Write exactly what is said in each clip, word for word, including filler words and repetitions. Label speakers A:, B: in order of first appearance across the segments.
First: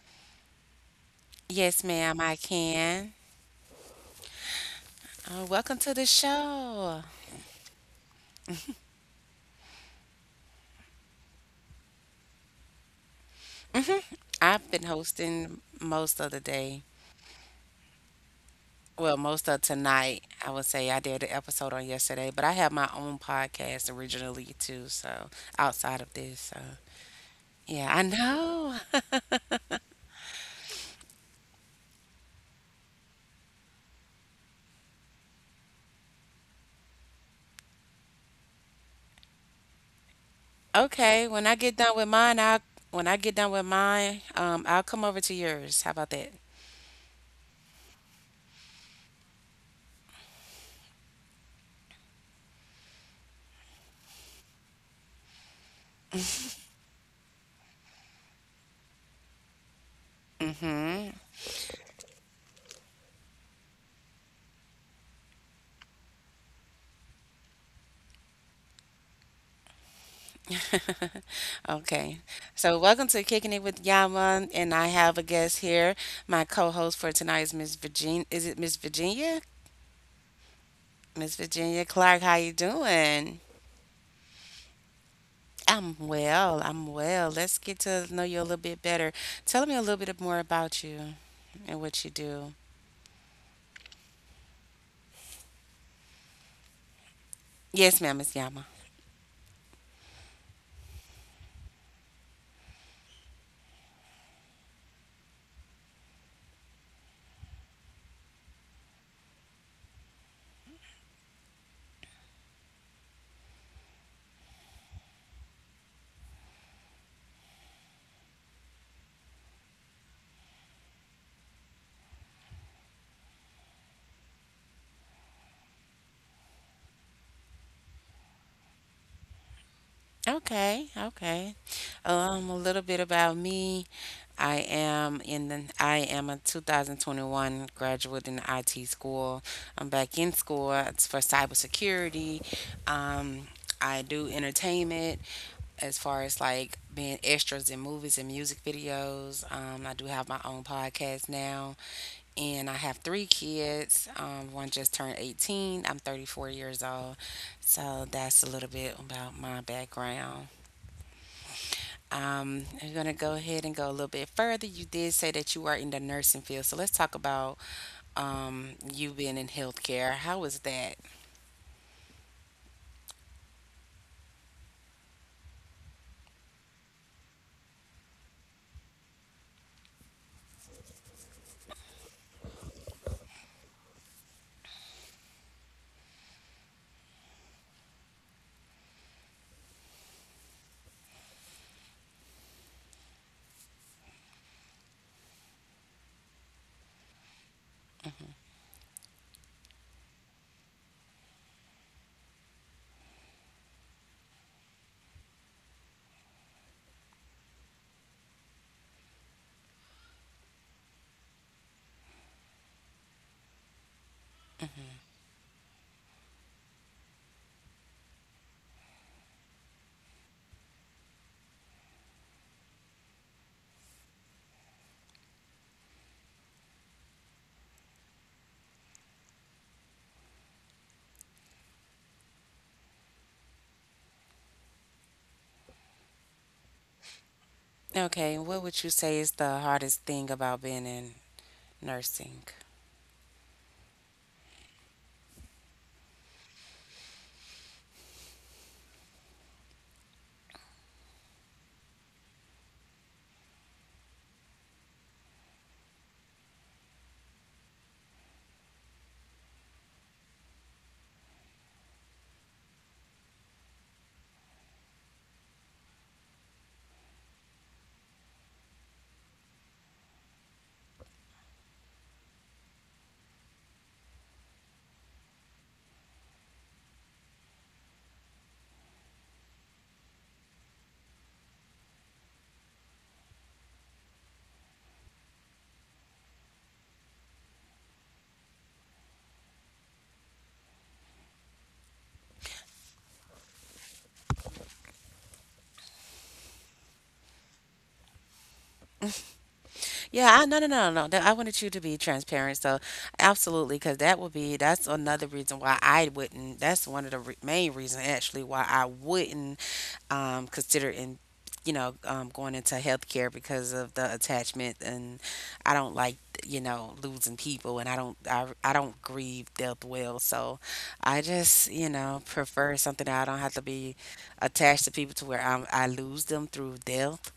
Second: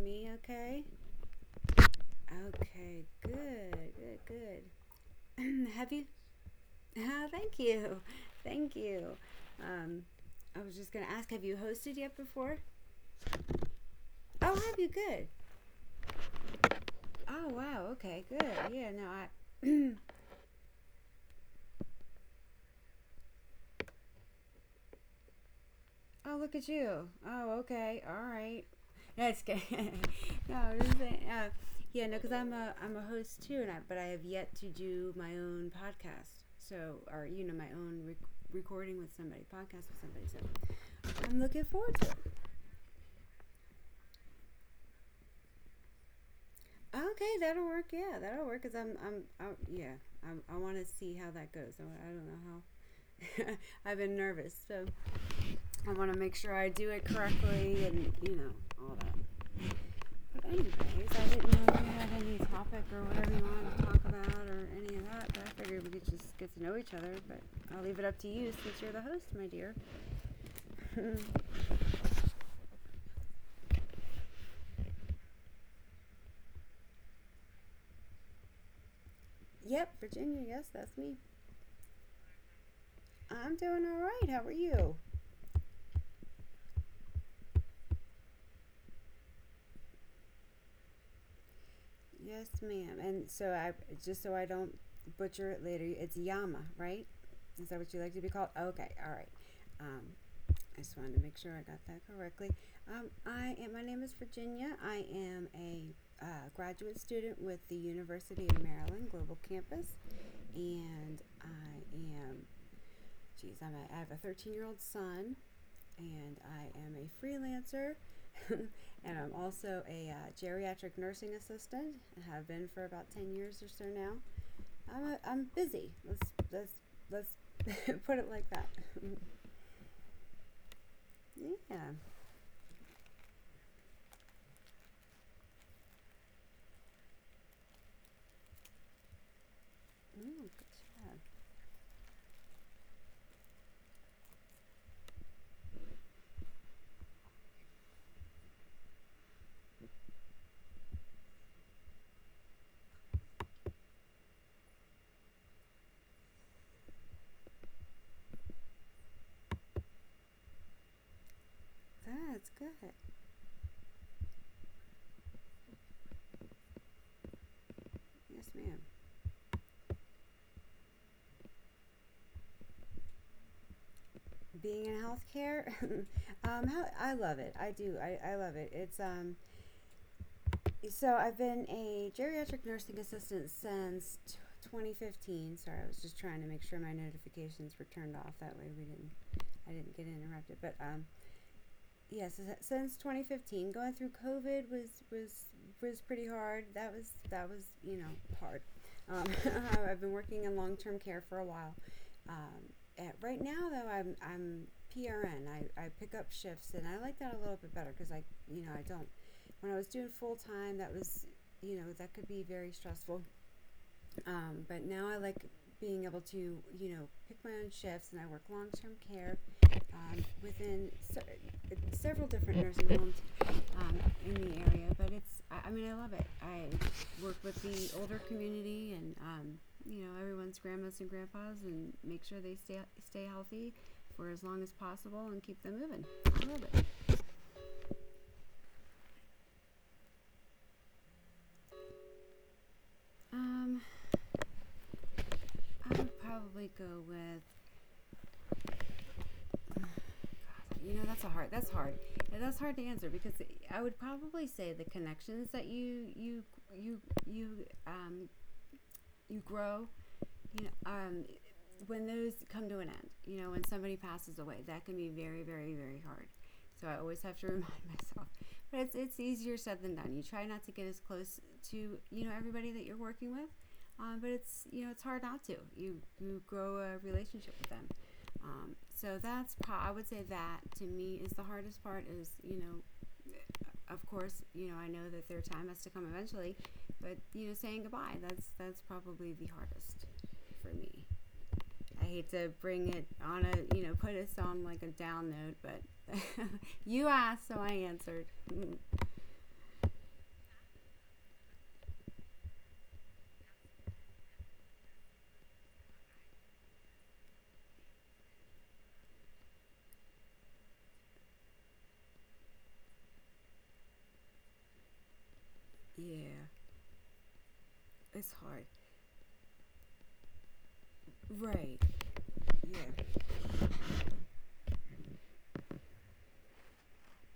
A: me okay?
B: Yes, ma'am, I
A: Okay,
B: can.
A: good, good, good.
B: Oh, welcome
A: have
B: to
A: you?
B: the show.
A: Ah, thank you. Thank you. Um, I was just going to ask, have you hosted yet before? Oh,
B: I've
A: have
B: been
A: you? Good.
B: hosting most of the day.
A: Oh, wow. Okay, good. Yeah, no,
B: Well, most of
A: I.
B: tonight, I would say I did the episode on yesterday, but I have my own podcast originally too, so outside of
A: oh,
B: this.
A: look
B: So,
A: at you. Oh,
B: yeah, I
A: okay. All right.
B: know.
A: That's good. no, I was just saying. Uh, yeah, no, because I'm a I'm a host too, and I, but I have yet to do my own podcast. So, or you know, my own rec- recording with somebody, podcast with somebody. So,
B: Okay, when
A: I'm
B: I get
A: looking
B: done with
A: forward to
B: mine,
A: it.
B: I'll when I get done with mine, um, I'll come over to yours. How about that?
A: Okay, that'll work. Yeah, that'll work. Cause I'm, I'm, I, yeah, I'm, I want to see how that goes. I, I don't know how. I've been nervous, so I want to make sure I do it correctly and you know all that. But anyways,
B: Mm-hmm.
A: I didn't know you had any topic or whatever you wanted to talk about or any of that. But I figured we could just get to know each other. But I'll leave it up to you since you're the host, my dear.
B: Okay, so welcome to Kicking It with Yama, and I have a guest here. My co-host for tonight is Miss Virginia. Is it Miss Virginia?
A: yep, Virginia. Yes, that's me.
B: Miss Virginia Clark, how you doing?
A: I'm doing all right. How are you?
B: I'm well. I'm well. Let's get to know you a little bit better. Tell me a little bit more about you and what you do.
A: Yes, ma'am. And so I just so I don't butcher it later, it's Yama, right? Is that what
B: Yes,
A: you
B: ma'am,
A: like to
B: Miss
A: be called?
B: Yama.
A: Okay, all right. Um, I just wanted to make sure I got that correctly. Um, I am. My name is Virginia. I am a uh, graduate student with the University of Maryland Global Campus, and I am. Geez, I'm a, I have a thirteen year old son and I am a freelancer. and I'm also a uh, geriatric nursing assistant. I have been for about ten years or so now. I'm, a, I'm busy. Let's, let's, let's put it like that.
B: Okay, okay.
A: yeah.
B: Um, a little bit about me. I am in the, I am a two thousand twenty-one graduate in I T school. I'm back in
A: Oh,
B: school.
A: good
B: It's for
A: job.
B: cybersecurity. Um, I do entertainment as far as like being extras in movies and music videos. Um, I do have my own podcast now, and I have three kids. Um, one just turned eighteen. I'm thirty-four years old. So that's a little bit about my background. Um,
A: That's
B: I'm going to
A: good.
B: go ahead and go a little bit further. You did say that you are in the nursing field, so let's talk about um,
A: Yes,
B: you
A: ma'am.
B: being in healthcare. How was that?
A: Being in healthcare, um, how, I love it. I do. I, I love it. It's um, So I've been a geriatric nursing assistant since twenty fifteen. Sorry, I was just trying to make sure my notifications were turned off. That way we didn't, I didn't get interrupted. But um, yes, yeah, so since twenty fifteen, going through COVID was was was pretty hard. That was that was you know hard. Um, I've been working in long term care for a while. Um, and right now, though, I'm I'm P R N. I, I pick up shifts, and I like that a little bit better because I you know I don't. When I was doing full time, that was you know that could be very stressful. Um, but now I like being able to, you know, pick my own shifts, and I work long-term care um, within se- several different nursing homes um, in the area. But it's, I, I mean, I love it. I work with the older community, and um, you know, everyone's grandmas and grandpas, and make sure they stay stay healthy for as long as possible and keep them moving. I love it.
B: Okay, what would you say is the hardest thing about being in nursing?
A: Um, I would probably go with you know, that's a hard. That's hard. And that's hard to answer because I would probably say the connections that you you you you um you grow you know, um, when those come to an end, you know, when somebody passes away, that can be very, very, very hard. So I always have to remind myself. But it's it's easier said than done. You try not to get as close to you know everybody that you're working with, um, but it's you know it's hard not to. You you grow a relationship with them. Um, so that's pro- I would say that to me is the hardest part. Is you know. uh, Of course, you know I know that their time has to come eventually, but you know saying goodbye that's that's probably the hardest for me. I hate to bring it on a, you know, put us on like a down note, but you asked, so I answered. Mm,
B: Yeah, I, no, no, no, no, no. I wanted you to be transparent. So, absolutely, because that would be that's another reason why I wouldn't. That's one of the re- main reasons actually why I wouldn't, um, consider in, you know um, going into healthcare because of the attachment, and I don't like,
A: yeah,
B: you know losing people, and I don't
A: it's
B: I,
A: hard.
B: I don't grieve death well. So, I just,
A: Right.
B: you know prefer something
A: Yeah.
B: that I don't have to be attached to people to where I'm, I lose them through death,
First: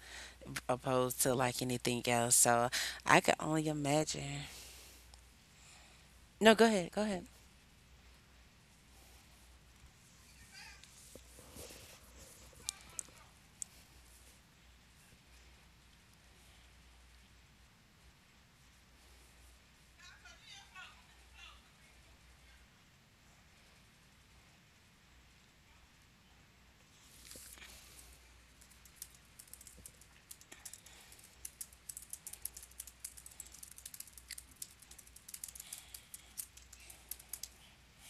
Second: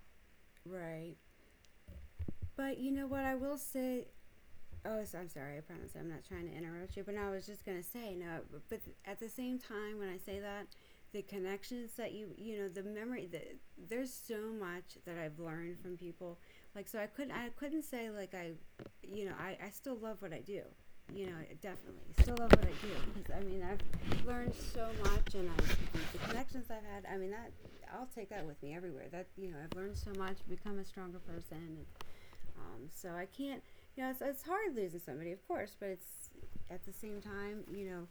A: Right.
B: opposed to like anything else. So
A: But you know
B: I
A: what I
B: could
A: will
B: only
A: say.
B: imagine.
A: Oh, so I'm sorry. I promise I'm not trying
B: No,
A: to
B: go ahead.
A: interrupt
B: Go
A: you. But no,
B: ahead.
A: I was just gonna say no. But, at the same time, when I say that, the connections that you you know the memory that there's so much that I've learned from people. Like so, I couldn't I couldn't say like I, you know, I I still love what I do. You know, definitely still love what I do because I mean I've learned so much and I the connections I've had. I mean that I'll take that with me everywhere. That you know I've learned so much, become a stronger person. And, um, so I can't, you know, it's, it's hard losing somebody, of course, but it's at the same time, you know,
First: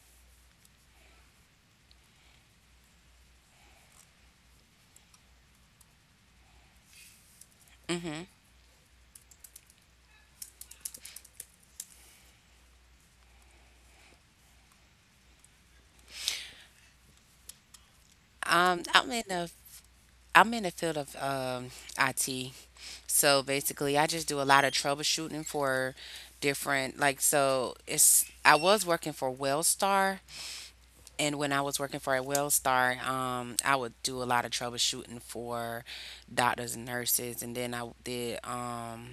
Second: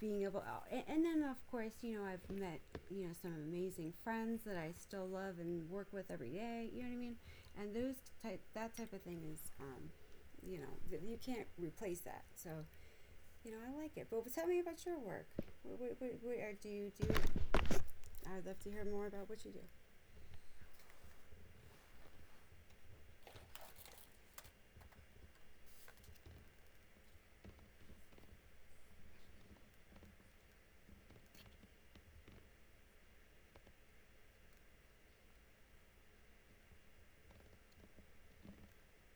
A: being able, and, and then of course, you know, I've met, you know, some amazing friends that I still love and work with every day. You know what I mean? And those
B: hmm
A: type, that type of thing is, um, you know, th- you can't replace that. So, you know, I like it. But tell me about your work. What, what, what, what or do you do? I'd love to
B: Um,
A: hear more
B: I'm in
A: about what you
B: the
A: do.
B: I'm in the field of um, I T. So basically, I just do a lot of troubleshooting for different, like so it's I was working for Wellstar, and when I was working for a Wellstar, um I would do a lot of troubleshooting for doctors and nurses. And then I did um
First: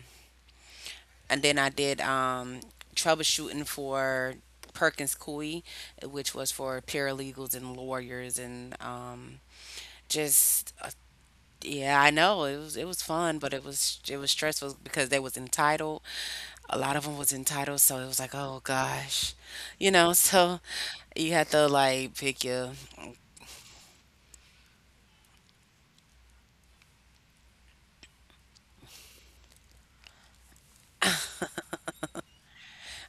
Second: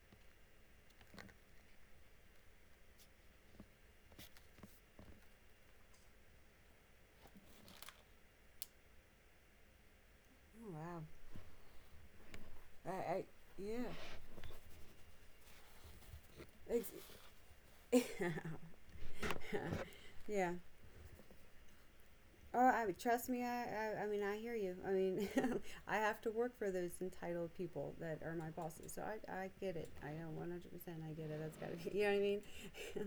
B: and then I did, um, troubleshooting for Perkins Coie, which was for paralegals and lawyers, and um,
A: Oh,
B: just uh,
A: wow!
B: yeah, I know, it was it
A: I,
B: was
A: I
B: fun, but it
A: yeah,
B: was it was stressful because they was entitled. A
A: it's.
B: lot of them was entitled, so it was like, oh gosh, you know.
A: yeah.
B: So you had to like pick
A: Oh,
B: your,
A: I trust me. I, I, I mean, I hear you. I mean, I have to work for those entitled people that are my bosses. So I, I get it. I know one hundred percent. I get it. That's got to be. You know what I mean?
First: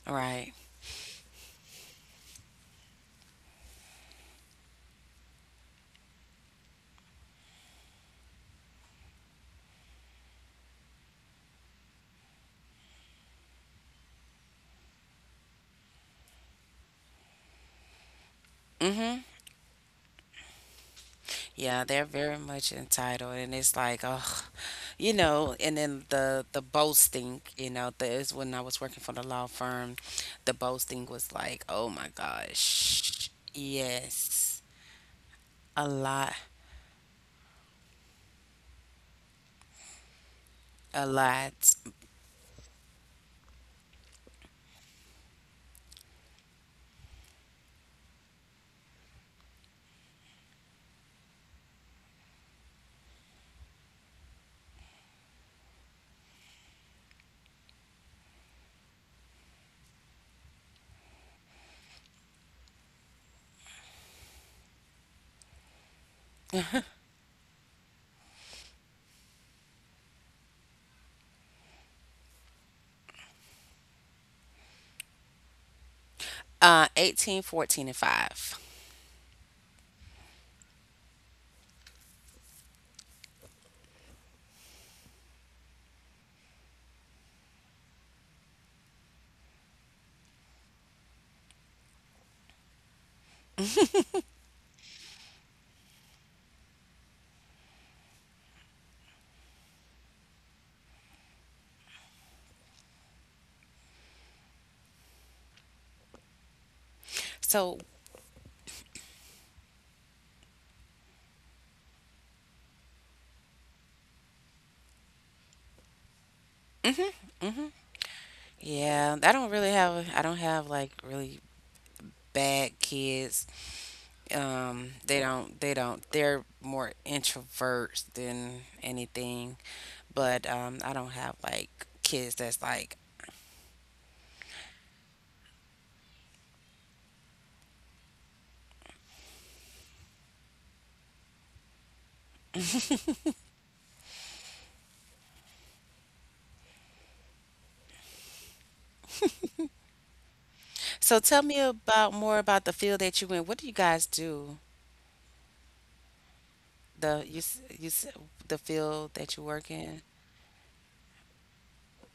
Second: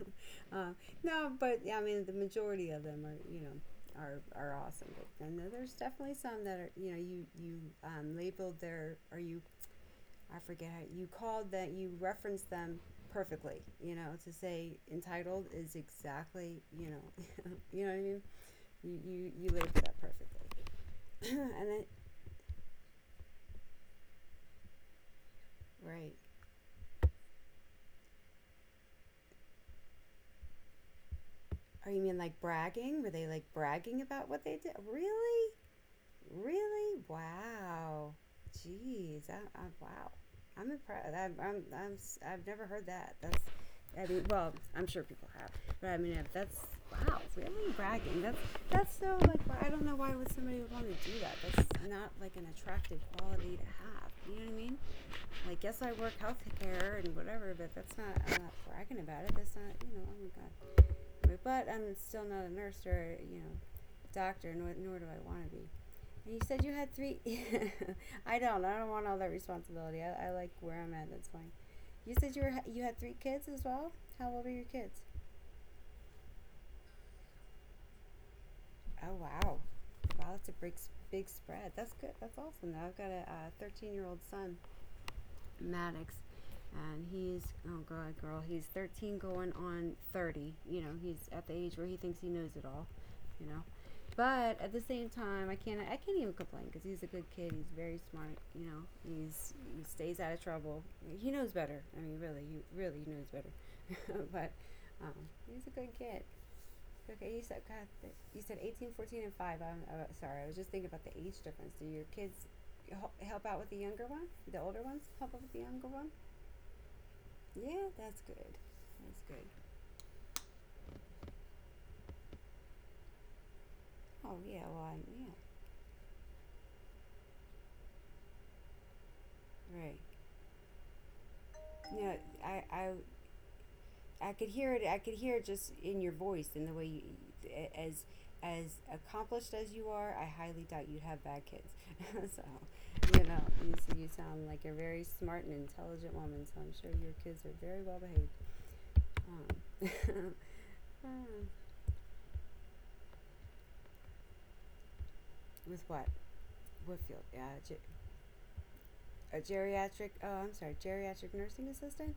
B: right.
A: uh, no, but yeah, I mean, the majority of them are, you know, are are awesome. But, and then there's definitely some that are, you know, you you um, labeled their or you. I forget how you called that you referenced them perfectly. You know, to say entitled is exactly you know, you know what I mean you
B: Mm-hmm.
A: you, you labeled that perfectly. and
B: Yeah,
A: then,
B: they're very much entitled, and it's like, oh, you know, and then
A: right.
B: the the boasting, you know, the, is when I was working for the law firm, the boasting was like, oh
A: Oh, you
B: my
A: mean like bragging? Were
B: gosh,
A: they like bragging about what
B: yes,
A: they did? Really?
B: a lot,
A: Really? Wow. Jeez. I, I, wow. I'm
B: a
A: impressed. I'm,
B: lot,
A: I'm, I'm, s- I've never heard that. That's, I mean, well, I'm sure people have, but I mean, uh, that's wow, really bragging. That's that's so like I don't know why would somebody would want to do that. That's not like an attractive quality to have. You know what I mean? Like, yes, I work healthcare and whatever, but that's not, I'm not bragging about it. That's not, you know, oh my God. But I'm still not a nurse or, you know, doctor, nor, nor do I want to be. And you said you had three. I don't. I don't want all that responsibility. I, I like where I'm at. That's fine. You said you were you had three kids as well. How old are your kids?
B: uh, eighteen, fourteen, and five.
A: Oh, wow, wow, that's a big big spread. That's good. That's awesome. Now I've got a uh, thirteen year old son Maddox, and he's oh god, girl, he's thirteen going on thirty. You know, he's at the age where he thinks he knows it all. You know, but at the same time, I can't I can't even complain because he's a good kid. He's very smart. You know, he's he stays out of trouble. He knows better. I mean, really, he really knows better. but um, he's a good kid. Okay, you said
B: So
A: God, you said eighteen, fourteen, and five. I'm uh, sorry, I was just thinking about the age difference. Do your kids help out with the younger ones? The older ones help out with the younger one. Yeah, that's good.
B: yeah,
A: That's
B: I
A: good.
B: don't really have, I don't have like really bad kids.
A: Oh yeah,
B: um
A: well,
B: they
A: I,
B: don't they don't They're more introverts than anything,
A: yeah, right.
B: but um I don't have like
A: No,
B: kids that's
A: I, I,
B: like.
A: I could hear it. I could hear it just in your voice and the way you, as, as accomplished as you are, I highly doubt you'd have bad kids. so, you know, you, s- you sound like a very smart and intelligent woman. So I'm sure your kids are very well behaved. Um,
B: So
A: hmm,
B: tell me about more about the field that you in. What do you guys do?
A: with what? What field?
B: the you
A: Yeah,
B: s-
A: ge-
B: you s- the field that
A: a
B: you work in?
A: geriatric. Oh, I'm sorry, geriatric nursing assistant.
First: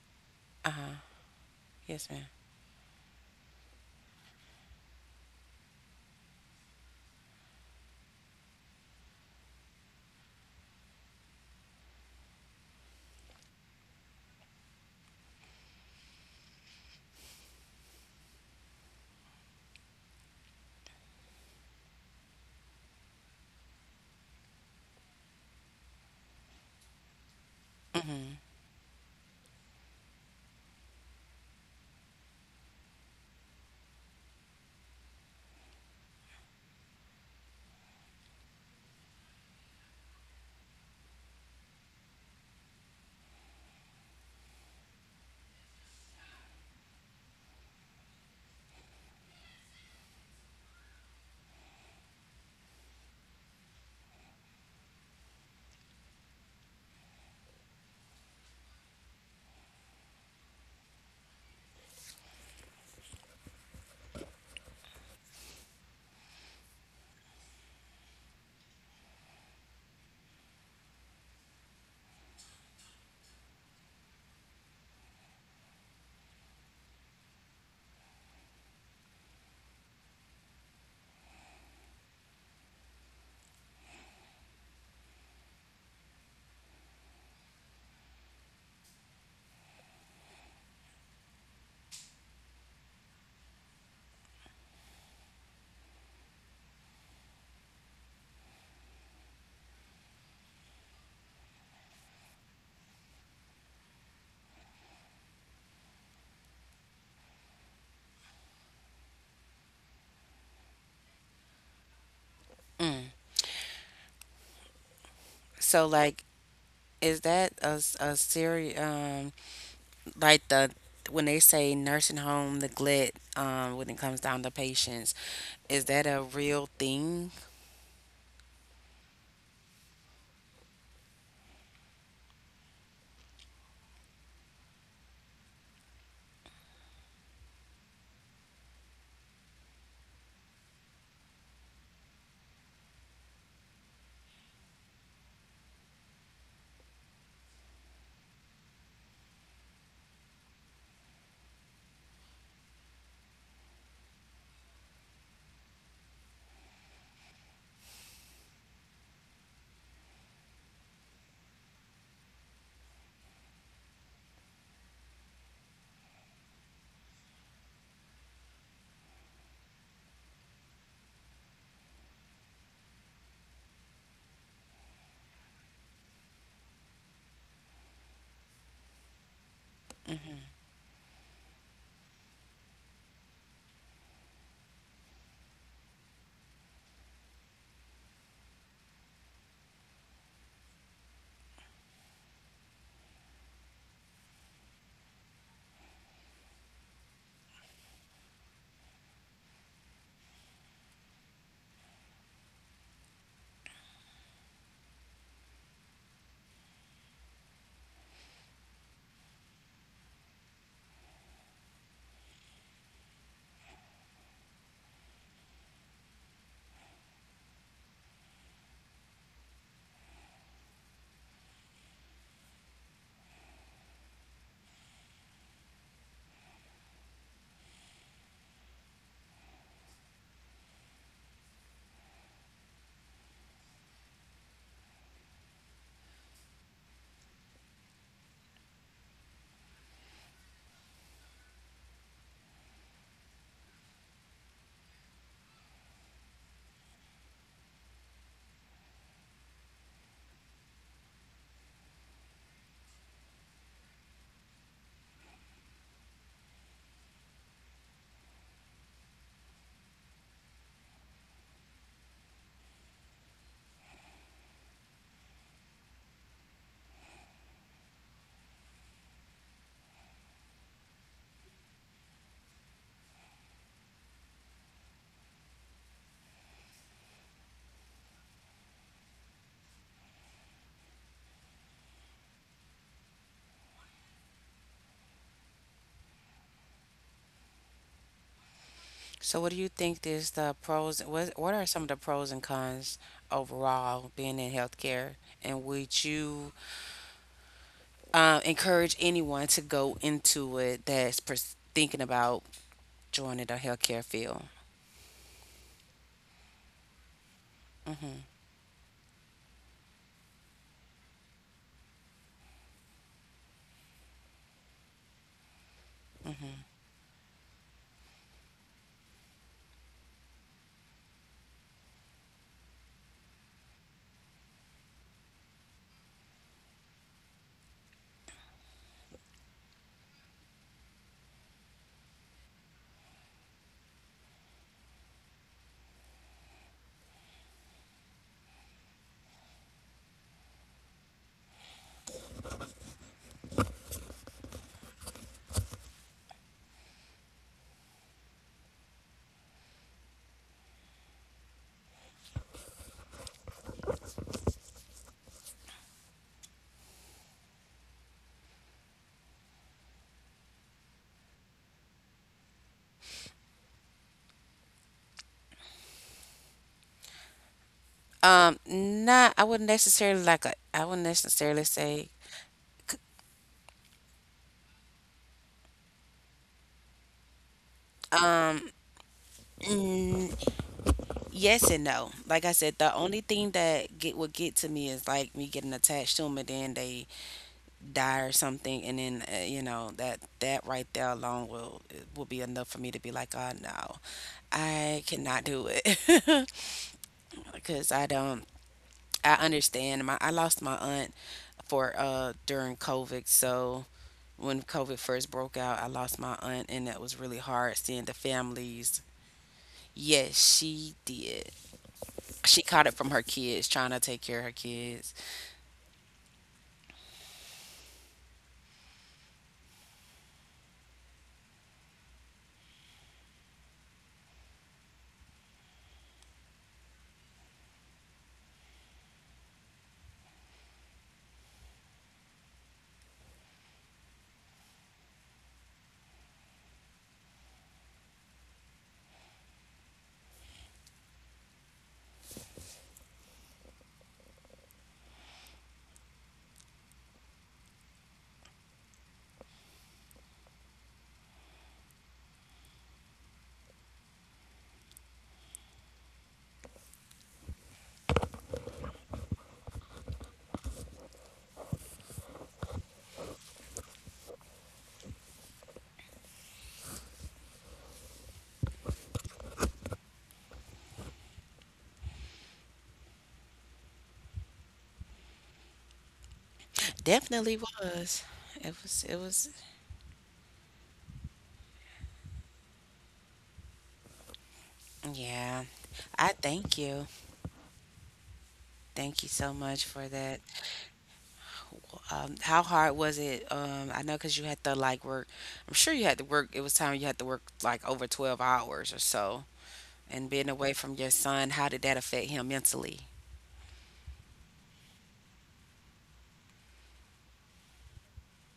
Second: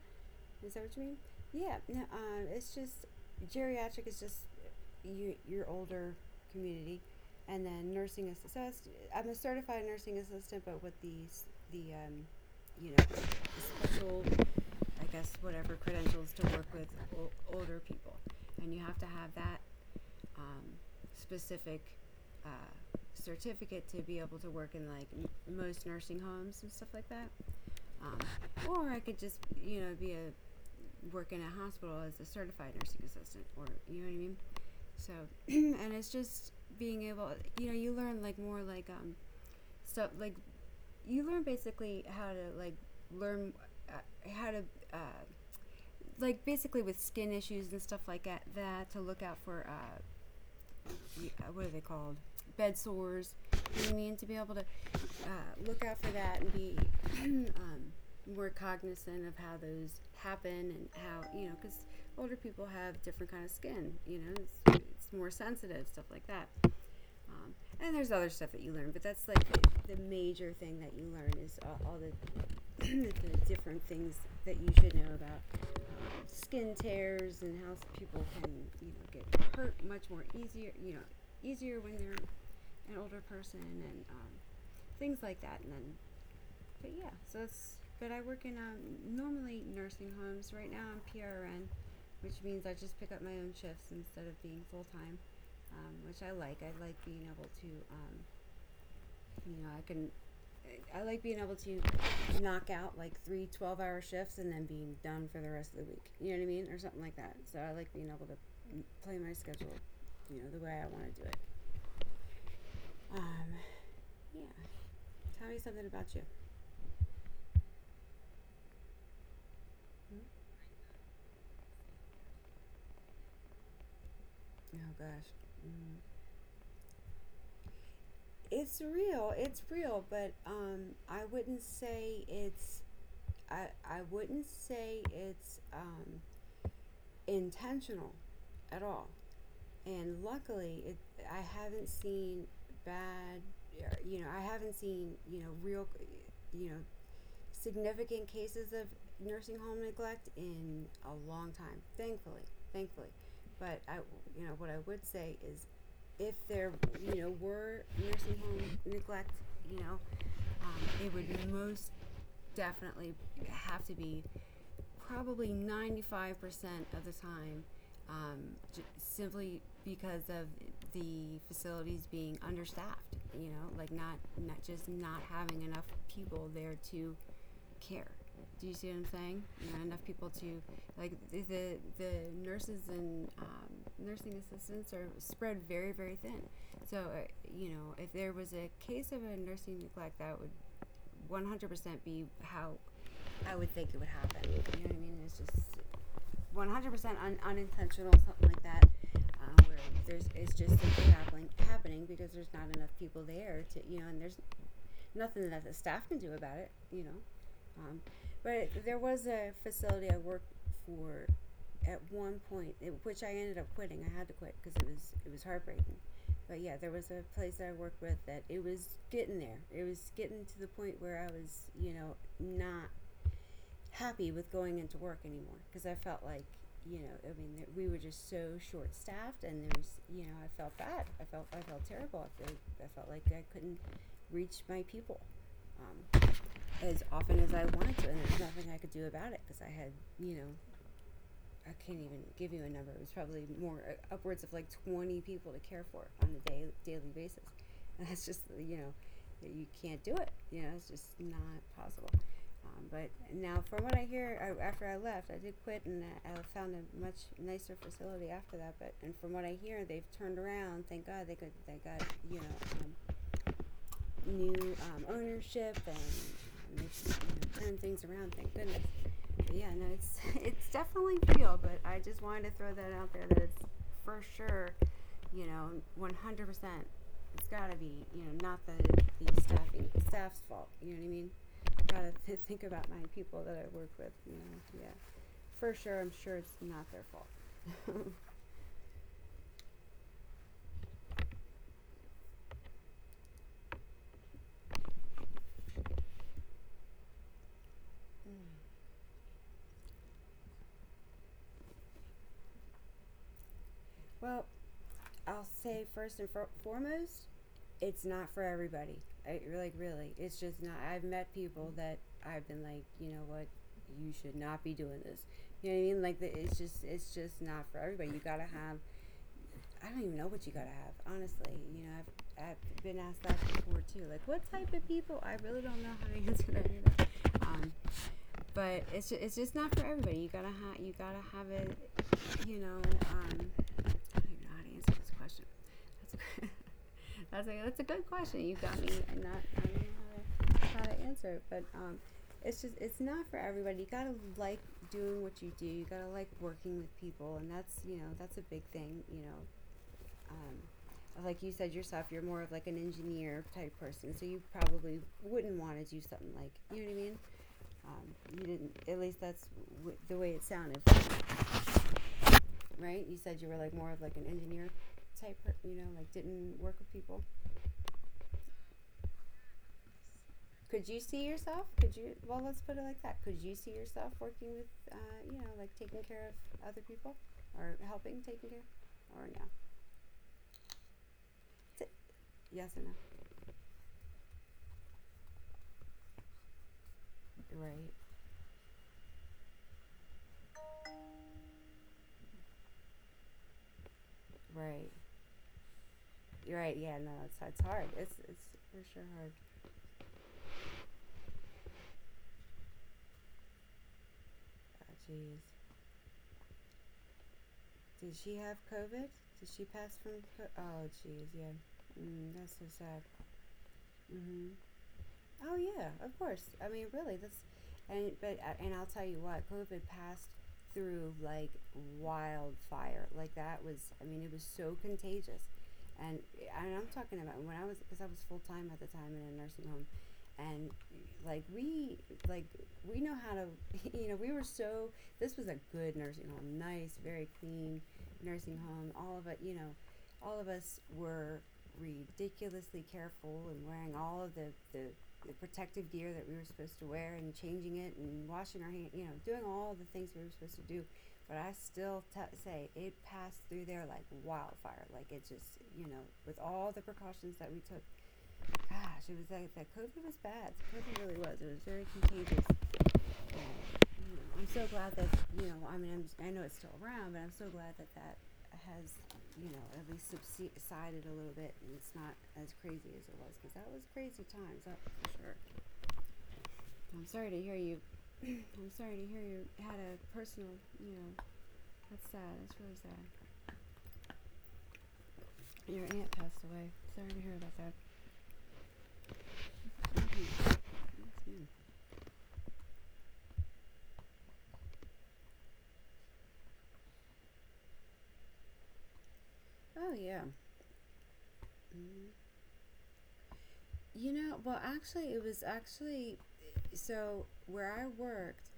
A: Is that what you mean? Yeah. No,
B: Yes, ma'am.
A: um, it's just geriatric is just you, your older community, and then nursing assistant. So it's, I'm a certified nursing assistant, but with the s- the um, you know the special, I guess whatever credentials to work with o- older people, and you have to have that um, specific. Uh, certificate to be able to work in like m- most nursing homes and stuff like that um,
B: hmm
A: or I could just you know be a work in a hospital as a certified nursing assistant or you know what I mean? So and it's just being able, you know, you learn like more like um stuff like you learn basically how to like learn uh, how to uh, like basically with skin issues and stuff like that, that to look out for, uh, yeah, what are they called? Bed sores. You know what I mean? To be able to uh, look out for that and be um, more cognizant of how those happen and how, you know, because older people have different kind of skin. You know, it's, it's more sensitive stuff like that. Um, and there's other stuff that you learn, but that's like the, the major thing that you learn is all, all the the different things that you should know about skin tears and how people can, you know, get hurt much more easier, you know, easier when they're an older person, and um, things like that. And then but yeah, so that's but I work in um, normally nursing homes. Right now I'm P R N, which means I just pick up my own shifts instead of being full time. Um, which I like. I like being able to um, you know, I can, I like being able to knock out like three hour shifts and then being done for the rest of the week. You know what I mean? Or something like that. So I like being able to play my schedule, you know, the way I want to do it. Um, yeah. Tell me something
B: so
A: about you.
B: like, is that a, s- a serious, um like
A: Mm-hmm.
B: the, when they say nursing home neglect, um when it comes down to
A: Oh,
B: patients,
A: gosh.
B: is
A: Mm.
B: that a real thing?
A: It's real. It's real. But um, I wouldn't say it's, I, I wouldn't say it's um, intentional at all. And luckily it, I haven't seen bad, uh, you know, I haven't seen, you know, real, you know, significant cases of nursing home neglect in a long time, thankfully, thankfully. But I, you know what I would say is if there, you know, were nursing home neglect, you know, um, it would most definitely have to be probably ninety-five percent of the time, um, j- simply because of the facilities being understaffed, you know, like not, not just not having enough people there to care. Do you see what I'm saying? You know, enough people
B: Mm-hmm.
A: to like the the nurses and um, nursing assistants are spread very very thin. So uh, you know, if there was a case of a nursing neglect, that would one hundred percent be how I would think it would happen. You know what I mean? It's just one hundred percent un- unintentional, something like that, uh, where there's, it's just simply happening happening because there's not enough people there to, you know, and there's nothing that the staff can do about it. You know, um, but there was a facility I worked for at one point, it, which I ended up quitting. I had to quit because it was it was heartbreaking. But yeah, there was a place that I worked with that it was getting there. It was getting to the point where I was, you know, not happy with going into work anymore because I felt like, you know, I mean, that we were just so short staffed, and there was, you know, I felt bad. I felt I felt terrible. I felt, I felt like I couldn't reach my people Um, as often as I wanted to, and there's nothing I could do about it because I had, you know, I can't even give you a number. It was probably more, uh, upwards of like twenty people to care for on the day, daily basis. And that's just, you know, you can't do it. You know, it's just not possible. Um, but now, from what I hear, I, after I left, I did quit, and I, I found a much nicer facility after that. But and from what I hear, they've turned around. Thank God they could. They got, you know, um, new, um, ownership and, um, you know, turned things around. Thank goodness. But yeah, no, it's it's definitely real. But I just wanted to throw that out there that it's for sure, you know, one hundred percent. It's got to be, you know, not the the staffing staff's fault. You know what I mean? Got to th- think about my people that I work with. You know, yeah, for sure. I'm sure it's not their fault.
B: So, what do you think is the pros? What what are some of the pros and cons overall being in healthcare? And would you, uh, encourage anyone to go into it that's pers- thinking about joining the healthcare field?
A: Well, I'll say first and for- foremost, it's not for everybody. I, like, really, it's just not. I've met people that I've been like, you know what, you should not be doing this. You know what I mean? Like the, it's just it's just not for everybody. You gotta have. I don't even know what you gotta have. Honestly, you know, I've, I've been asked that before too. Like, what type of people? I really don't know how to answer that either. Um, but it's just, it's just not for everybody. You gotta have you gotta have it. You know, um, I don't even know how to answer this question. That's okay. I was like, that's a good question. You got me. I'm not, I don't know how to, how to answer it, but um, it's just, it's not for everybody. You gotta like doing what you do. You gotta like working with people, and that's, you know, that's a big thing. You know, um, like you said yourself, you're more of like an engineer type person, so you probably wouldn't want to do something like, you know what I mean? Um, you didn't. At least that's w- the way it sounded, right? You said you were like more of like an engineer type, you know, like didn't work with people.
B: Um, not. I wouldn't necessarily like. A, I
A: Could you
B: wouldn't
A: see
B: necessarily
A: yourself? Could
B: say.
A: you? Well, let's put it like that. Could you see yourself working with, uh, you know, like taking care of other people, or helping taking care, or no?
B: Yes
A: That's
B: and
A: it.
B: no. Like I
A: Yes
B: said,
A: or no?
B: the only thing that get would get to me is like me getting attached to them, and then they
A: Right,
B: die or something, and then, uh, you know that that right there alone will will be enough for me to be like, oh no,
A: right.
B: I cannot do it.
A: You're right. Yeah, no, it's it's hard.
B: because I
A: It's it's
B: don't
A: for sure hard.
B: I understand my I lost my aunt for uh during COVID. So when
A: Ah,
B: COVID first
A: jeez,
B: broke
A: oh,
B: out, I lost my aunt, and that was really hard seeing the
A: did she have
B: families.
A: COVID? Did she pass from? Co-
B: Yes,
A: oh,
B: she
A: jeez,
B: did.
A: yeah. Mm, that's
B: She
A: so
B: caught it
A: sad.
B: from her kids trying to take care of her
A: Mm-hmm.
B: kids.
A: Oh yeah, of course. I mean, really, that's, and but uh, and I'll tell you what, COVID passed through like wildfire. Like that was, I mean, it was so contagious. And, and I'm talking about when I was, because I was full time at the time in a nursing home, and like we like we know how to you know we were so, this was a good nursing home, nice, very clean nursing home. All of it, you know, all of us were ridiculously careful and wearing all of the, the the protective gear that we were supposed to wear and changing it and washing our hands, you know, doing all the things we were supposed to do. But I still t- say it passed through there like wildfire. Like it just, you know, with all the precautions that we took, gosh, it was like that COVID was bad. COVID really was. It was very contagious. And, you know, I'm so glad that, you know, I mean, I'm, I know it's still around, but I'm so glad that that has, you know, at least subsided a little bit and it's not as crazy as it was because that was crazy times, that's for sure. I'm sorry to hear
B: Definitely
A: you.
B: was.
A: I'm
B: It
A: sorry to
B: was, it
A: hear you
B: was
A: had a personal, you know, that's sad. That's really sad.
B: yeah.
A: Your aunt
B: I
A: passed away.
B: thank you.
A: Sorry to hear about that.
B: Thank you so much
A: Mm-hmm.
B: for that.
A: That's good.
B: Um, how hard was it? Um, I know, because you had to like work. I'm sure you had to work. It was time you had to work like over twelve hours or so.
A: Oh yeah.
B: And being away from your son, how did that
A: Mm-hmm.
B: affect him mentally?
A: You know, well, actually, it was actually so where I worked,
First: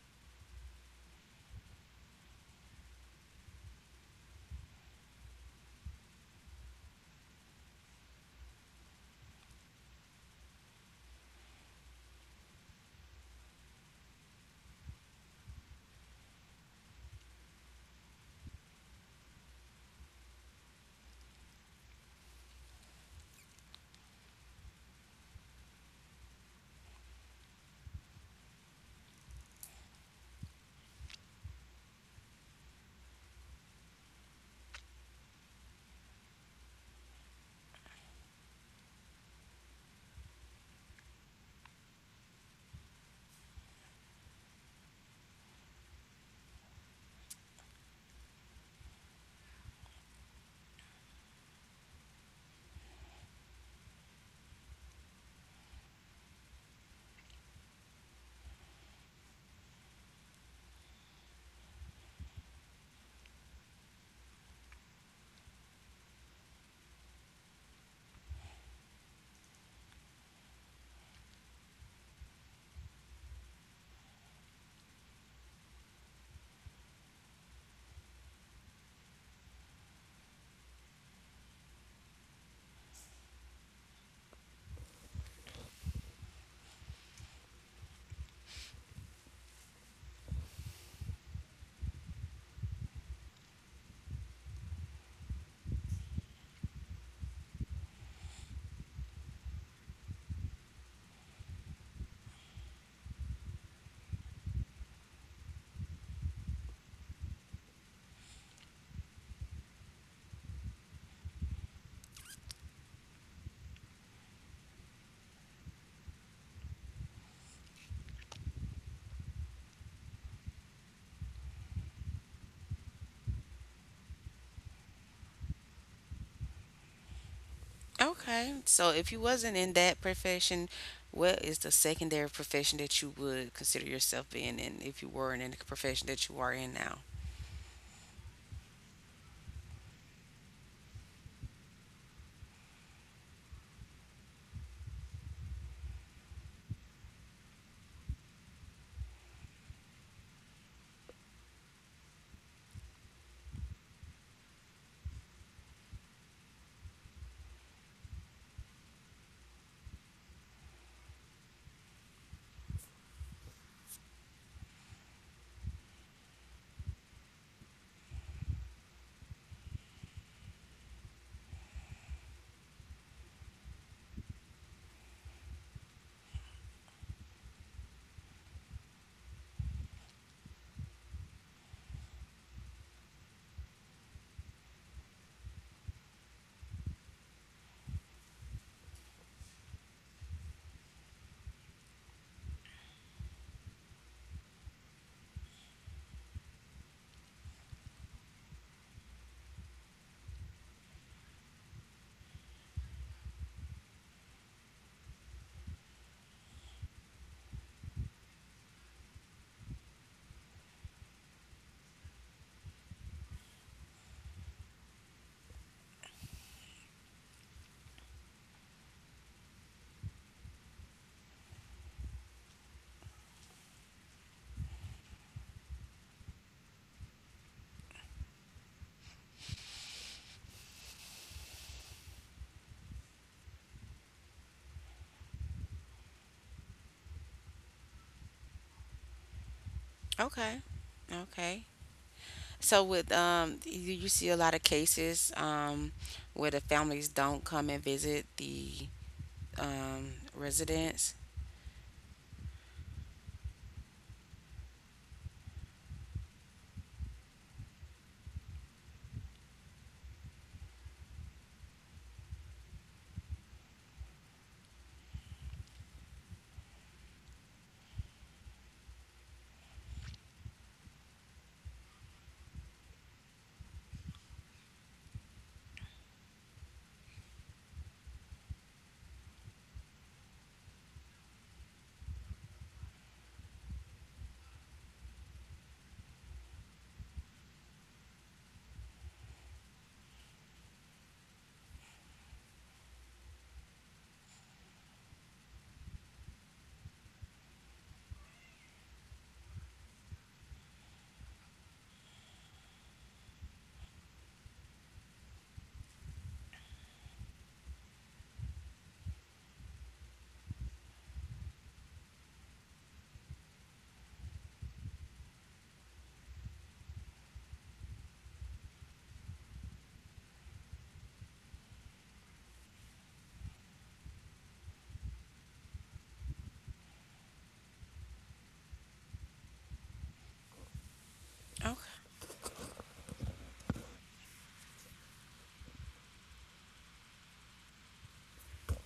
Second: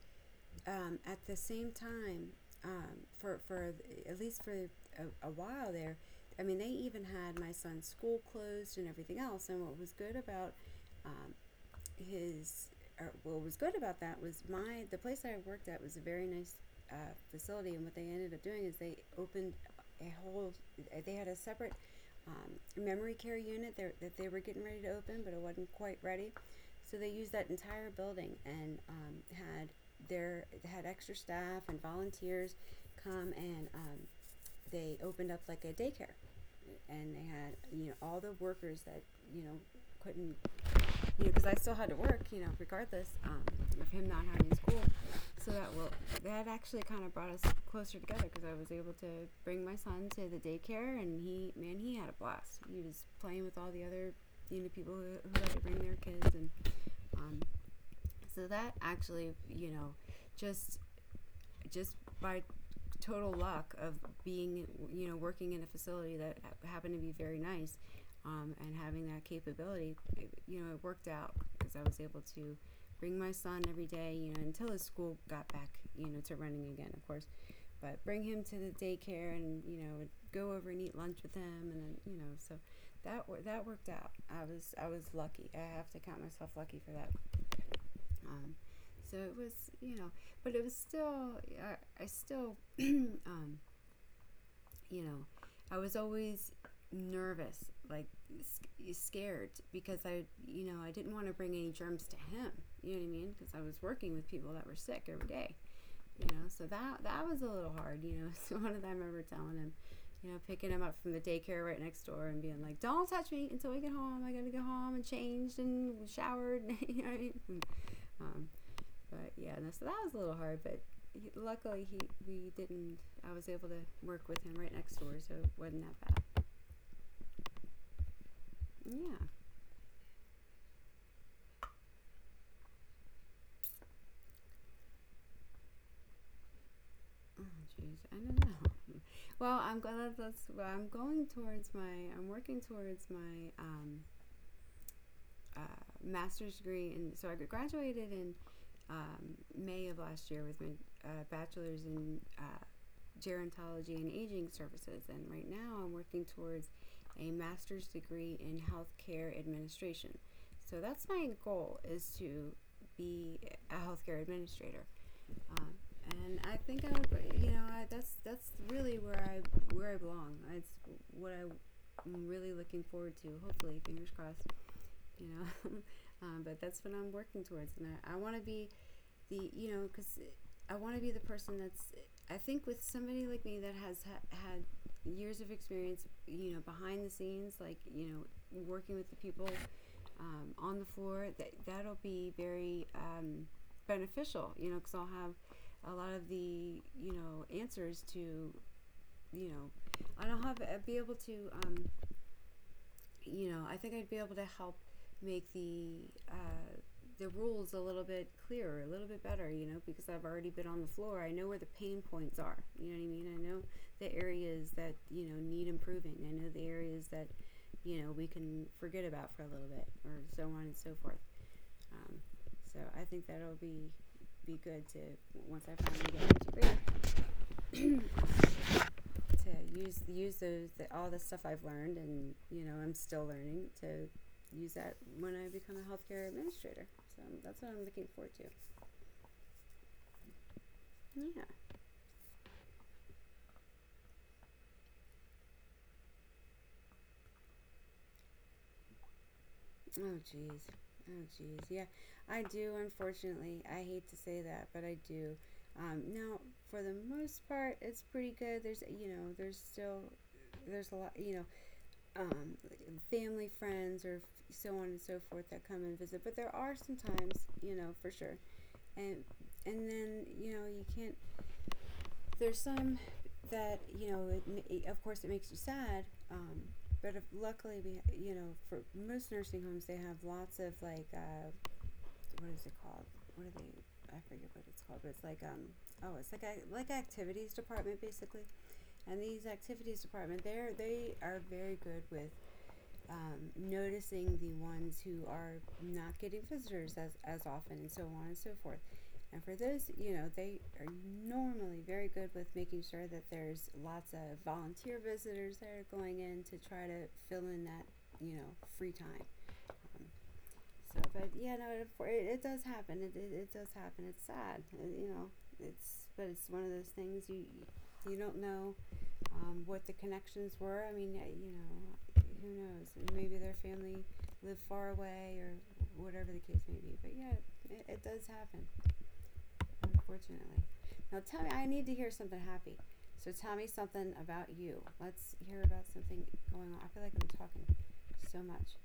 A: um, at the same time, um, for for at least for a, a while there. I mean, they even had my son's school closed and everything else. And what was good about um, his uh, what was good about that was my the place I worked at was a very nice, uh, facility, and what they ended up doing is they opened a whole. They had a separate, um, memory care unit there that they were getting ready to open, but it wasn't quite ready. So they used that entire building and um, had their had extra staff and volunteers come and, um, they opened up like a daycare, and they had, you know, all the workers that, you know, couldn't, you know, because I still had to work, you know, regardless um, of him not having school. So that well, that actually kind of brought us closer together because I was able to bring my son to the daycare, and he, man, he had a blast. He was playing with all the other, you know, people who, who had to bring their kids. And um, so that actually, you know, just just by total luck of being, you know, working in a facility that ha- happened to be very nice. Um, and having that capability, it, you know, it worked out because I was able to bring my son every day, you know, until his school got back, you know, to running again, of course. But bring him to the daycare and, you know, go over and eat lunch with him and then, you know, so that wor- that worked out. I was I was lucky. I have to count myself lucky for that. Um, so it was, you know, but it was still I, I still um, you know, I was always nervous, like scared, because I, you know, I didn't want to bring any germs to him. You know what I mean? Because I was working with people that were sick every day. You know, so that that was a little hard. You know, so one of them I remember telling him, you know, picking him up from the daycare right next door and being like, "Don't touch me until we get home. I gotta go home and changed and showered." you know what I mean? Mm, Um, but yeah, no, so that was a little hard, but he, luckily he we didn't. I was able to work with him right next door, so it wasn't that bad.
B: Okay, so if
A: Yeah.
B: you wasn't in that profession, what is the secondary profession that you would consider yourself being in if you weren't in the profession that you are in now?
A: Oh, jeez, I don't know. Well, I'm glad that's. Well, I'm going towards my. I'm working towards my um, uh, master's degree, and so I graduated in um, May of last year with my uh, bachelor's in uh, gerontology and aging services. And right now, I'm working towards a master's degree in healthcare administration. So that's my goal, is to be a healthcare administrator. Um, and I think I would, you know, I, that's that's really where I where I belong. It's what I I'm really looking forward to. Hopefully, fingers crossed. You know, um, but that's what I'm working towards, and I, I want to be the you know because I want to be the person that's, I think, with somebody like me that has ha- had years of experience, you know, behind the scenes, like you know, working with the people um, on the floor. That that'll be very um, beneficial, you know, because I'll have a lot of the you know answers to you know, and I'll have uh, be able to um, you know, I think I'd be able to help make the uh, the rules a little bit clearer, a little bit better, you know, because I've already been on the floor. I know where the pain points are. You know what I mean? I know the areas that, you know, need improving. I know the areas that, you know, we can forget about for a little bit or so on and so forth. Um, so I think that'll be be good to, once I finally get into grade, to use use those, the, all the stuff I've learned and you know I'm still learning, to use that when I become a healthcare administrator. So um, that's what I'm looking forward to.
B: Okay,
A: Yeah.
B: okay. So with, um, you, you see a lot of cases, um, where the families don't come and visit the, um,
A: Oh jeez.
B: residents.
A: Oh jeez. Yeah. I do, unfortunately. I hate to say that, but I do. Um, now, for the most part, it's pretty good. There's you know there's still there's a lot you know um, family, friends, or so on and so forth that come and visit, but there are sometimes, you know, for sure. And and then you know you can't. There's some that you know, it, it, of course, it makes you sad. Um, but if, luckily, we you know, for most nursing homes, they have lots of like uh, what is it called? What are they? I forget what it's called, but it's like um oh, it's like a, like activities department basically. And these activities department, they're they are very good with um, noticing the ones who are not getting visitors as, as often and so on and so forth. And for those, you know, they are normally very good with making sure that there's lots of volunteer visitors that are going in to try to fill in that, you know, free time. Um, so, but yeah, no, it, it, does happen. It, it, it does happen. It's sad, uh, you know. It's But it's one of those things, you you don't know um, what the connections were. I mean, you know, who knows? Maybe their family lived far away or whatever the case may be. But yeah, it, it does happen, unfortunately. Now tell me, I
B: Okay.
A: need to hear something happy. So tell me something about you. Let's hear about something going on. I feel like I'm talking so much.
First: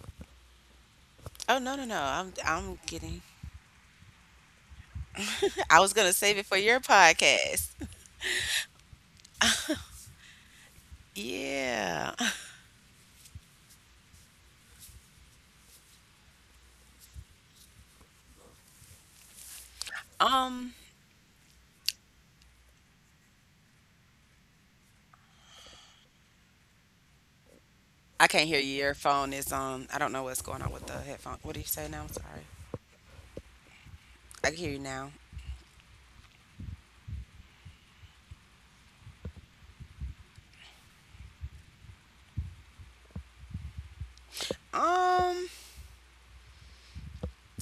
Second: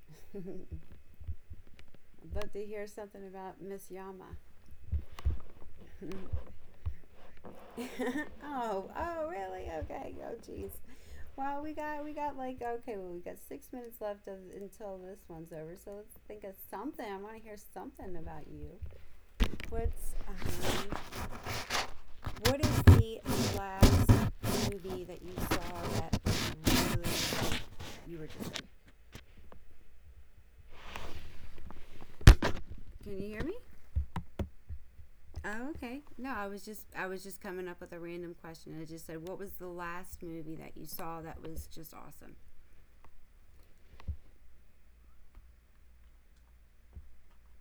B: Oh, no, no, no! I'm
A: I'd love to
B: I'm
A: hear
B: kidding.
A: something about Miss Yama.
B: I was gonna save it for your podcast.
A: oh, oh, really? Okay. Oh, geez. Well, we got we
B: Yeah.
A: got like okay, well we got six minutes left of, until this one's over. So let's think of something. I want to hear something about you. What's
B: Um,
A: um, what is the last movie that you saw that really you
B: I
A: were
B: can't
A: just
B: hear
A: like,
B: you. Your phone is on. I don't know what's going on with the headphone. What do you say now? I'm sorry.
A: can you hear me?
B: I can hear you now.
A: Oh, okay. No, I was just I was just coming up with a random question. I just said, what was the last movie that you saw that was just awesome?
B: Um,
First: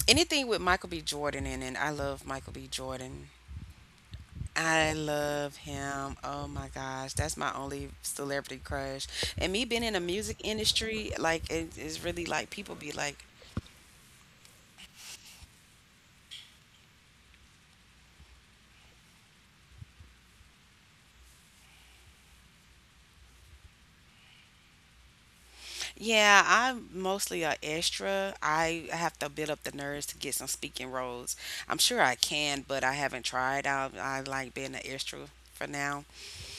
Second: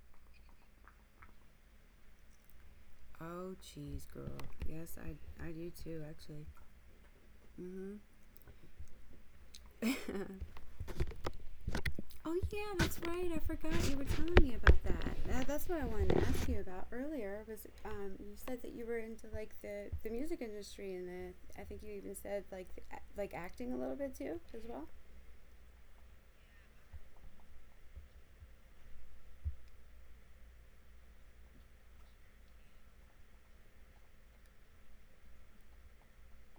B: Anything with Michael B. Jordan in it. I love Michael B. Jordan.
A: Oh, jeez, girl. Yes,
B: I
A: I I do
B: love
A: too,
B: him.
A: actually.
B: Oh my gosh, that's my
A: Mm-hmm.
B: only celebrity crush. And me being in the music industry, like it is really
A: Oh
B: like people
A: yeah,
B: be
A: that's
B: like,
A: right. I forgot you were telling me about that. That that's what I wanted to ask you about earlier. Was um, you said that you were into like the, the music industry and the I think you even said like the, like acting a little bit too as well.
B: "Yeah, I'm mostly a extra. I have to build up the nerves to get some speaking roles. I'm sure I can, but I haven't tried. I I like being an extra for now,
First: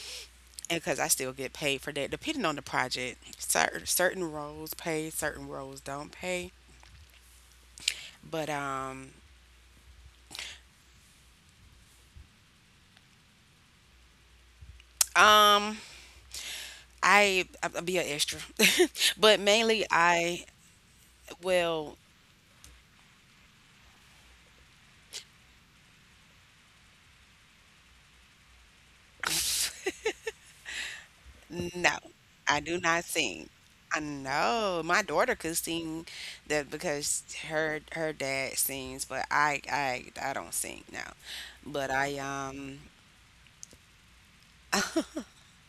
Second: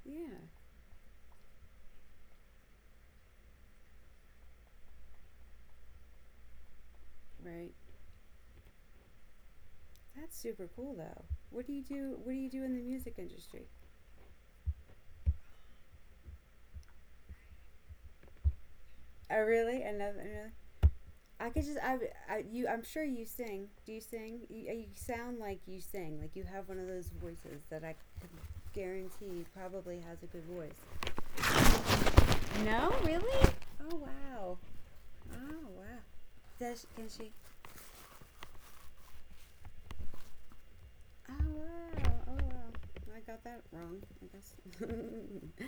A: Yeah,
B: and because I still get paid for that, depending on the project. Certain certain roles pay, certain roles don't pay.
A: right.
B: But um,
A: That's super cool though. What do you do? What do you do in the music industry?
B: um. I I'll be an extra, but
A: Oh really?
B: mainly
A: Another.
B: I
A: Another I could just
B: well
A: I, I you I'm sure you sing. Do you sing? You, you sound like you sing. Like you have one of those voices that I can guarantee probably has a good voice.
B: no, I do
A: No,
B: not sing.
A: really? Oh
B: I
A: wow.
B: know my daughter could
A: Oh wow.
B: sing, that
A: Does can
B: because
A: she?
B: her her dad sings, but I I I don't sing now.
A: Oh
B: But
A: wow.
B: I
A: Oh
B: um
A: wow. I got that wrong, I guess.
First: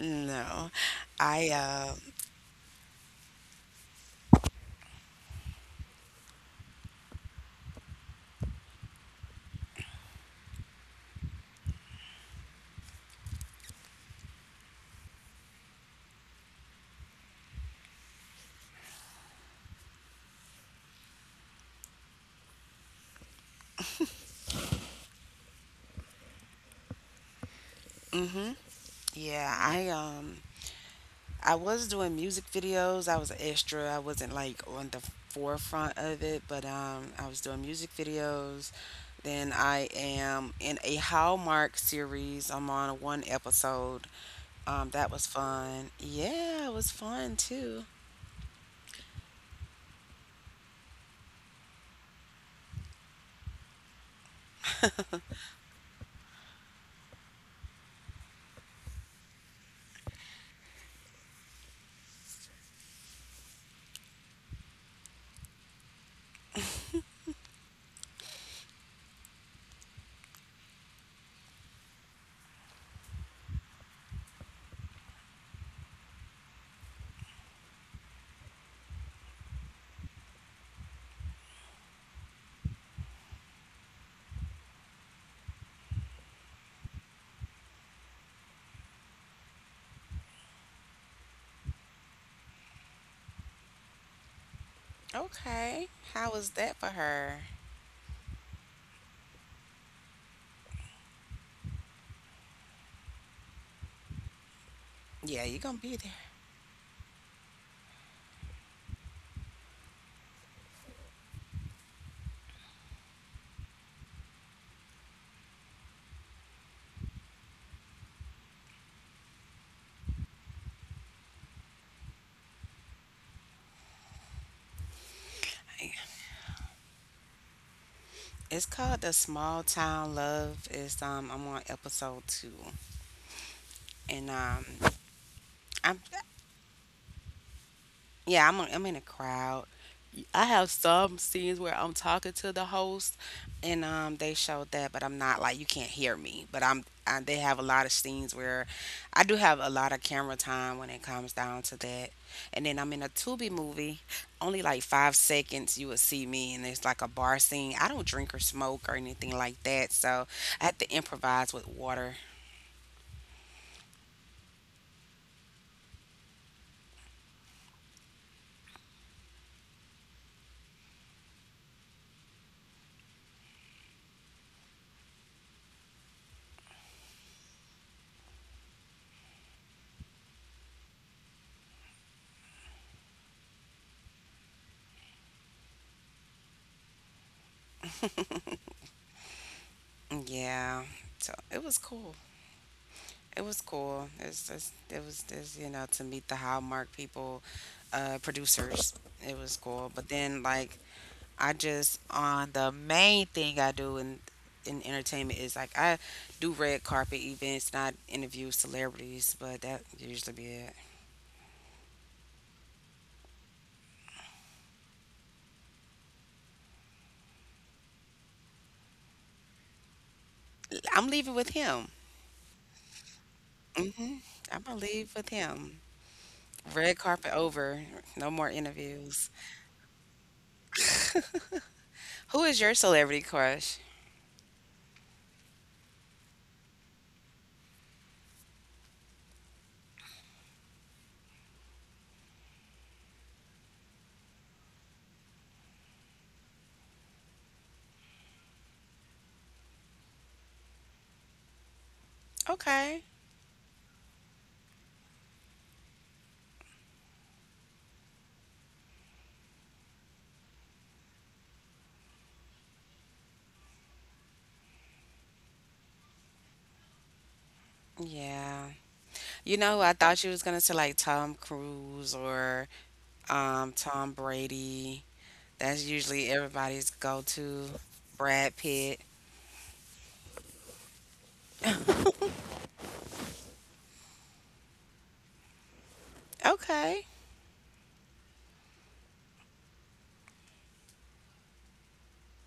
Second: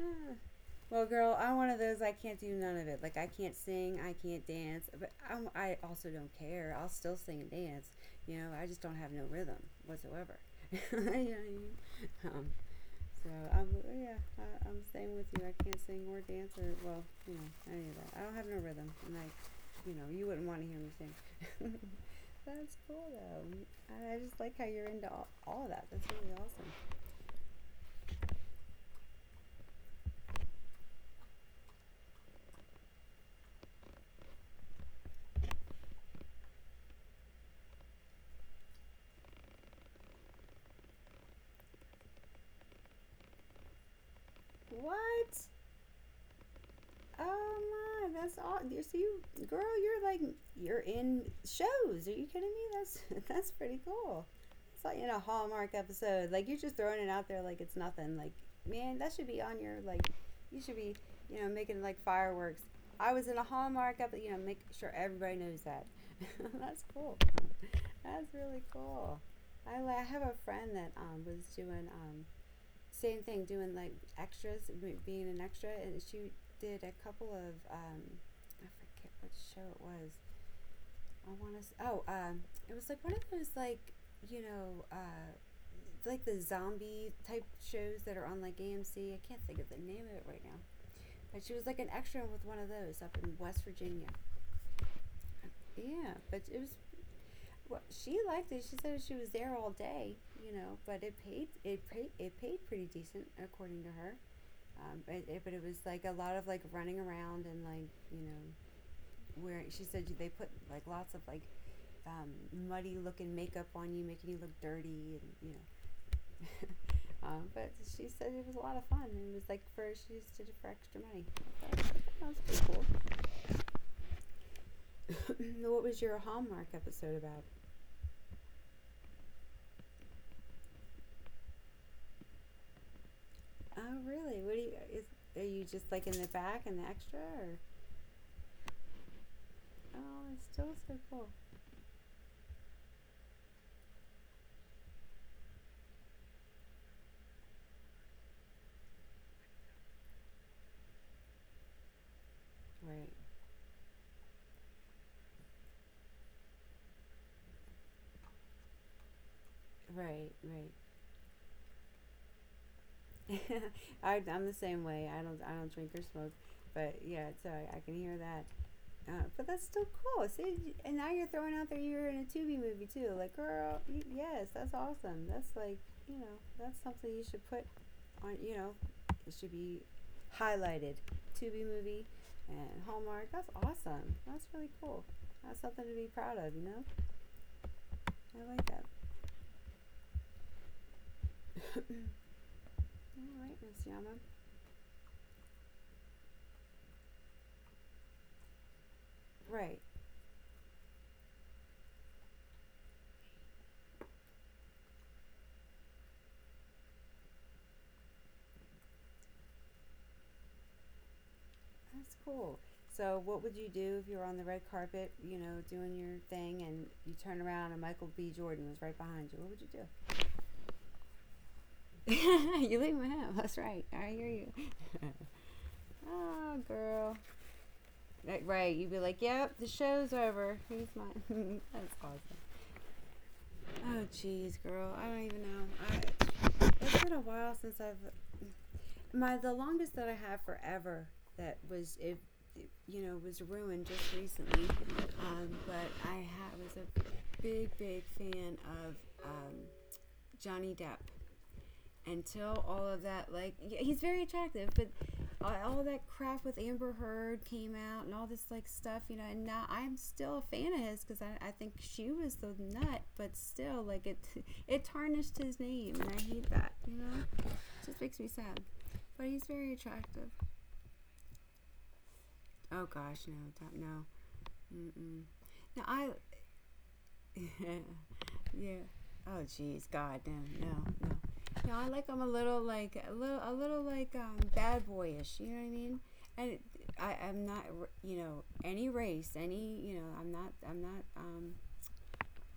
A: Ah. Well, girl,
B: I
A: I'm one of
B: uh
A: those. I can't do none of it. Like I can't sing. I can't dance. But I'm, I also don't care. I'll still sing and dance. You know, I just don't have no rhythm whatsoever. you know what I mean? Um, So I'm yeah, I, I'm staying with you. I can't sing or dance or well, you know, any of that. I don't have no rhythm, and I, you know, you wouldn't want to hear me sing. That's cool though. I I just like how you're into all, all of that. That's really awesome.
B: mm-hmm yeah, I um I was doing music videos. I was an extra. I wasn't like on the forefront of it, but um, I was doing music videos. Then I am in a Hallmark series. I'm on one episode. Um, that was
A: What?
B: fun. Yeah, it was fun too.
A: Oh my, that's all. You see, girl, you're like you're in shows. Are you kidding me? That's that's pretty cool. It's like in a Hallmark episode. Like you're just throwing it out there like it's nothing. Like man, that should be on your like. You should be you know making like fireworks. I was in a Hallmark episode. You know, make sure everybody knows that. that's cool. That's really cool. I, I have a friend that um, was doing um, same thing, doing like extras, m- being an extra, and she did a couple of um, I forget what show it was. I want to. S- Oh, um, It was like one of those like you know. Uh, like the zombie type shows that are on like A M C. I can't think of the name of it right now. But she was like an extra with one of those up in West Virginia.
B: Okay,
A: Yeah,
B: how
A: but
B: was
A: it was
B: that for her?
A: well, she liked it. She said she was there all day, you know, but it paid it paid it paid pretty decent according to her. Um, it, it,
B: Yeah,
A: but
B: you're
A: it was
B: gonna be
A: like
B: there.
A: a lot of like running around and like you know where. She said they put like lots of like um, muddy looking makeup on you, making you look dirty, and you know. Um, but she said it was a lot of fun. And It was like for she just did it for extra money. Like, "Oh, that was pretty cool." What was your Hallmark episode about?
B: It's called the Small Town Love. It's, um, I'm on episode two,
A: Oh,
B: and
A: really? What do
B: um,
A: you is? Are you just
B: I'm
A: like in the back and the extra, or
B: yeah, I'm I'm in a crowd.
A: oh,
B: I
A: it's
B: have
A: still so
B: some
A: cool.
B: scenes where I'm talking to the host, and um, they showed that, but I'm not like you can't hear me. But I'm I, they have a lot of scenes where I do have a lot of camera time when it comes down to that. And then I'm in a
A: Right,
B: Tubi movie, only like five seconds you would see me, and it's like a bar scene. I don't drink or smoke or anything like that,
A: right,
B: so
A: right.
B: I had to improvise with water.
A: I, I'm the same way. I don't I don't drink or smoke, but yeah, so I, I can hear that. Uh, but that's still cool. See, and now you're throwing out there you're in a Tubi movie too. Like, girl, y- yes, that's awesome. That's like you know that's something you should put on. You know, it should be highlighted. Tubi movie and Hallmark. That's awesome. That's really cool. That's something to be proud of. You know, I like that.
B: Yeah, so it was cool.
A: All
B: It
A: right,
B: was
A: Miss
B: cool.
A: Yama.
B: It's just, it was just, you know to meet the Hallmark people, uh, producers. It was
A: Right.
B: cool. But then like I just, on the main thing I do in in entertainment is like I do red carpet events and I interview celebrities, but that usually be it.
A: That's cool. So, what would you do if you were on the red carpet, you know, doing your thing, and you turn around and Michael B. Jordan was right behind you? What would you
B: I'm leaving with him.
A: do? You leave my house. That's right. I
B: hmm
A: hear you.
B: I'm gonna leave with him.
A: Oh,
B: Red
A: girl.
B: carpet over. No
A: Right,
B: more
A: right. You'd be like,
B: interviews.
A: yep, the show's over. Here's mine. That's awesome.
B: Who is your celebrity crush?
A: Oh, jeez, girl. I don't even know. I, it's been a while since I've. My the longest that I have forever that was it, you know was ruined just recently, um, but I ha- was a big big fan of um, Johnny Depp until all of
B: Okay.
A: that, like, yeah, he's very attractive, but all- that crap with Amber Heard came out and all this, like, stuff, you know, and now I'm still a fan of his because I, I think she was the nut, but still, like, it it tarnished his name, and I hate that, you know? It just makes me sad.
B: Yeah.
A: But he's
B: You
A: very
B: know, I thought
A: attractive.
B: you was gonna say like Tom Cruise or,
A: Oh, gosh, no, that,
B: um,
A: no.
B: Tom Brady.
A: Mm-mm. Now,
B: That's
A: I,
B: usually everybody's go-to. Brad
A: yeah.
B: Pitt.
A: Oh, jeez, God, no, no, no. No, I like I'm a little like a little a little like um, bad boyish. You know what I mean? And
B: Okay.
A: I, I'm not, you know, any race, any, you know, I'm not, I'm not, um,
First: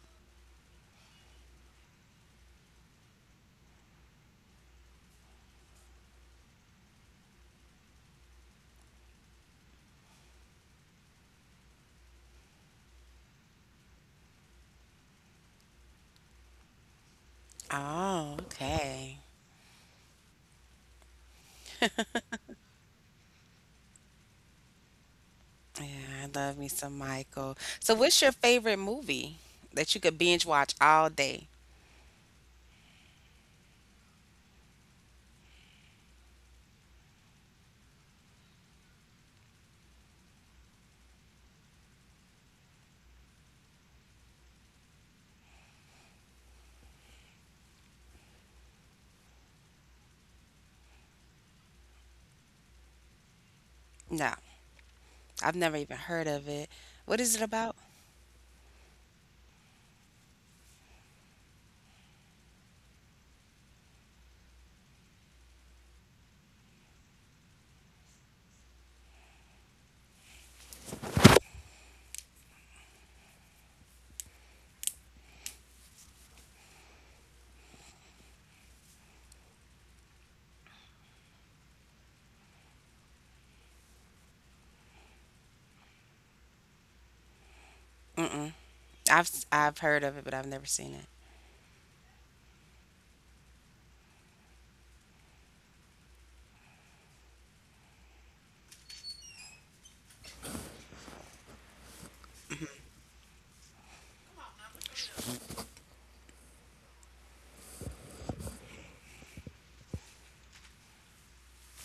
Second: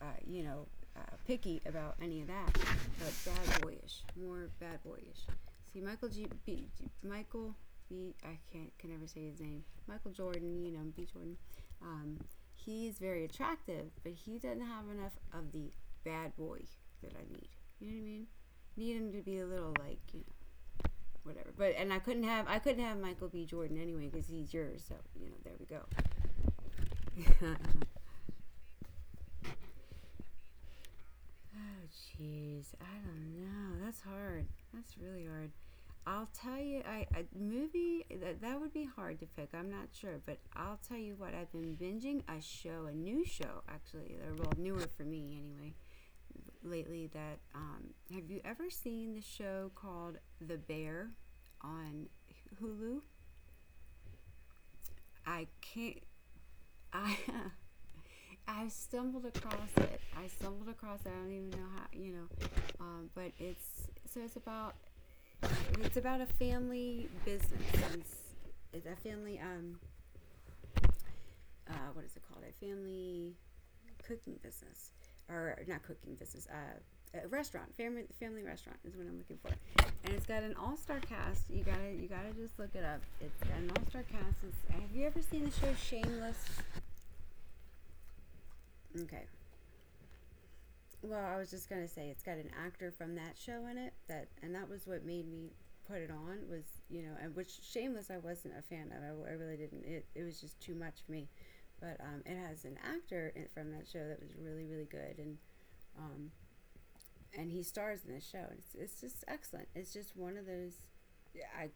A: uh, you know, uh, picky about any of that, but bad boyish, more bad boyish. See, Michael G. B, G Michael B. I can't can never say his name. Michael Jordan, you know, B. Jordan. Um, he's very attractive, but he doesn't have enough of the bad boy that I need. You know what I mean?
B: Oh,
A: Need him
B: okay.
A: to be a little like you know whatever. But and I couldn't have I couldn't have Michael B. Jordan anyway because he's yours. So you know there we
B: Yeah, I love me some Michael.
A: go.
B: So, what's your favorite movie that you could binge watch all day?
A: Oh, jeez. I don't know. That's hard. That's really hard. I'll tell you, I, a movie that that would be hard to pick. I'm not sure, but I'll tell you what. I've been binging a show, a new show actually. They're well newer for me anyway. Lately, that um, have you ever seen the show called The Bear on Hulu?
B: No, I've
A: I
B: never even
A: can't.
B: heard of it. What
A: I
B: is it about?
A: I stumbled across it. I stumbled across it. I don't even know how you know, um, but it's so it's about it's about a family business. and It's a family um uh what is it called? A family cooking business or not cooking business. Uh a restaurant, family family restaurant is what I'm looking for, and it's got an all star cast. You gotta you gotta just look it up. It's got an all star cast. It's, have you ever seen the show Shameless?
B: Mm-mm. I've
A: Okay,
B: I've heard of it, but I've never seen it.
A: well, I was just gonna say it's got an actor from that show in it that, and that was what made me put it on was you know, and which Shameless I wasn't a fan of. I, I really didn't. It it was just too much for me. But um, it has an actor in, from that show that was really really good, and um, and he stars in this show. And It's it's just excellent. It's just one of those. yeah, I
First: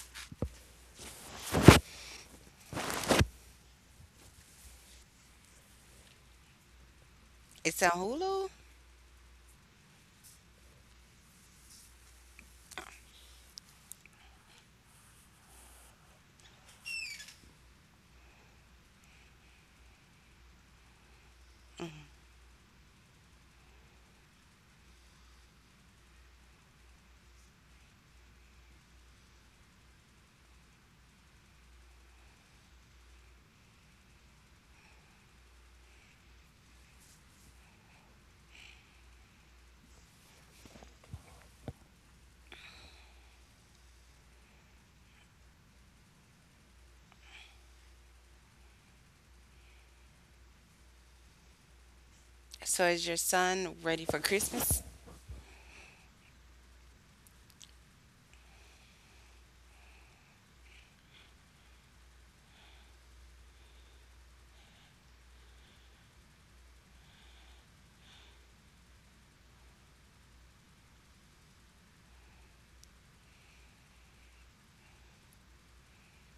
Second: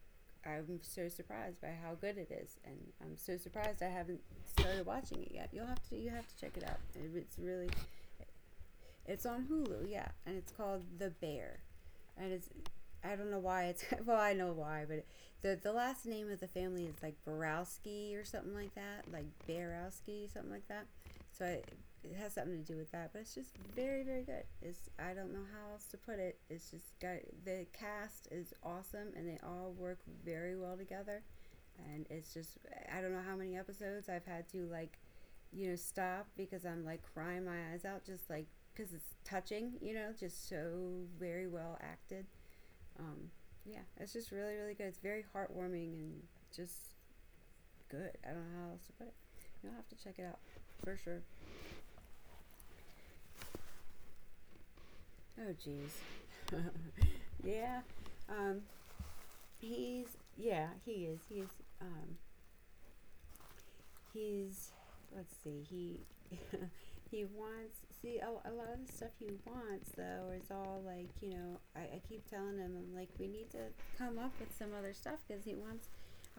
A: I'm so surprised by how good it is, and I'm so surprised I haven't started watching it yet. You'll have to you have to check it out. It's really
B: It's on Hulu.
A: it's on Hulu, yeah, and it's called The Bear, and it's I don't know why it's well I know why, but the the last name of the family is like Borowski or something like that, like Barowski, something like that. So I, it has something to do with that, but it's just very very good. It's I don't know how else to put it. It's just got the cast is awesome and they all work very well together and it's just I don't know how many episodes I've had to like you know stop because I'm like crying my eyes out just like because it's touching you know just so very well acted um yeah it's just really really good it's very heartwarming and just good I don't know how else to put it you'll have to check it out for sure.
B: So, is your son ready for Christmas?
A: Oh geez. Yeah um he's yeah he is he is um he's let's see he he wants see a, a lot of the stuff he wants though is all like you know I, I keep telling him I'm like we need to come up with some other stuff because he wants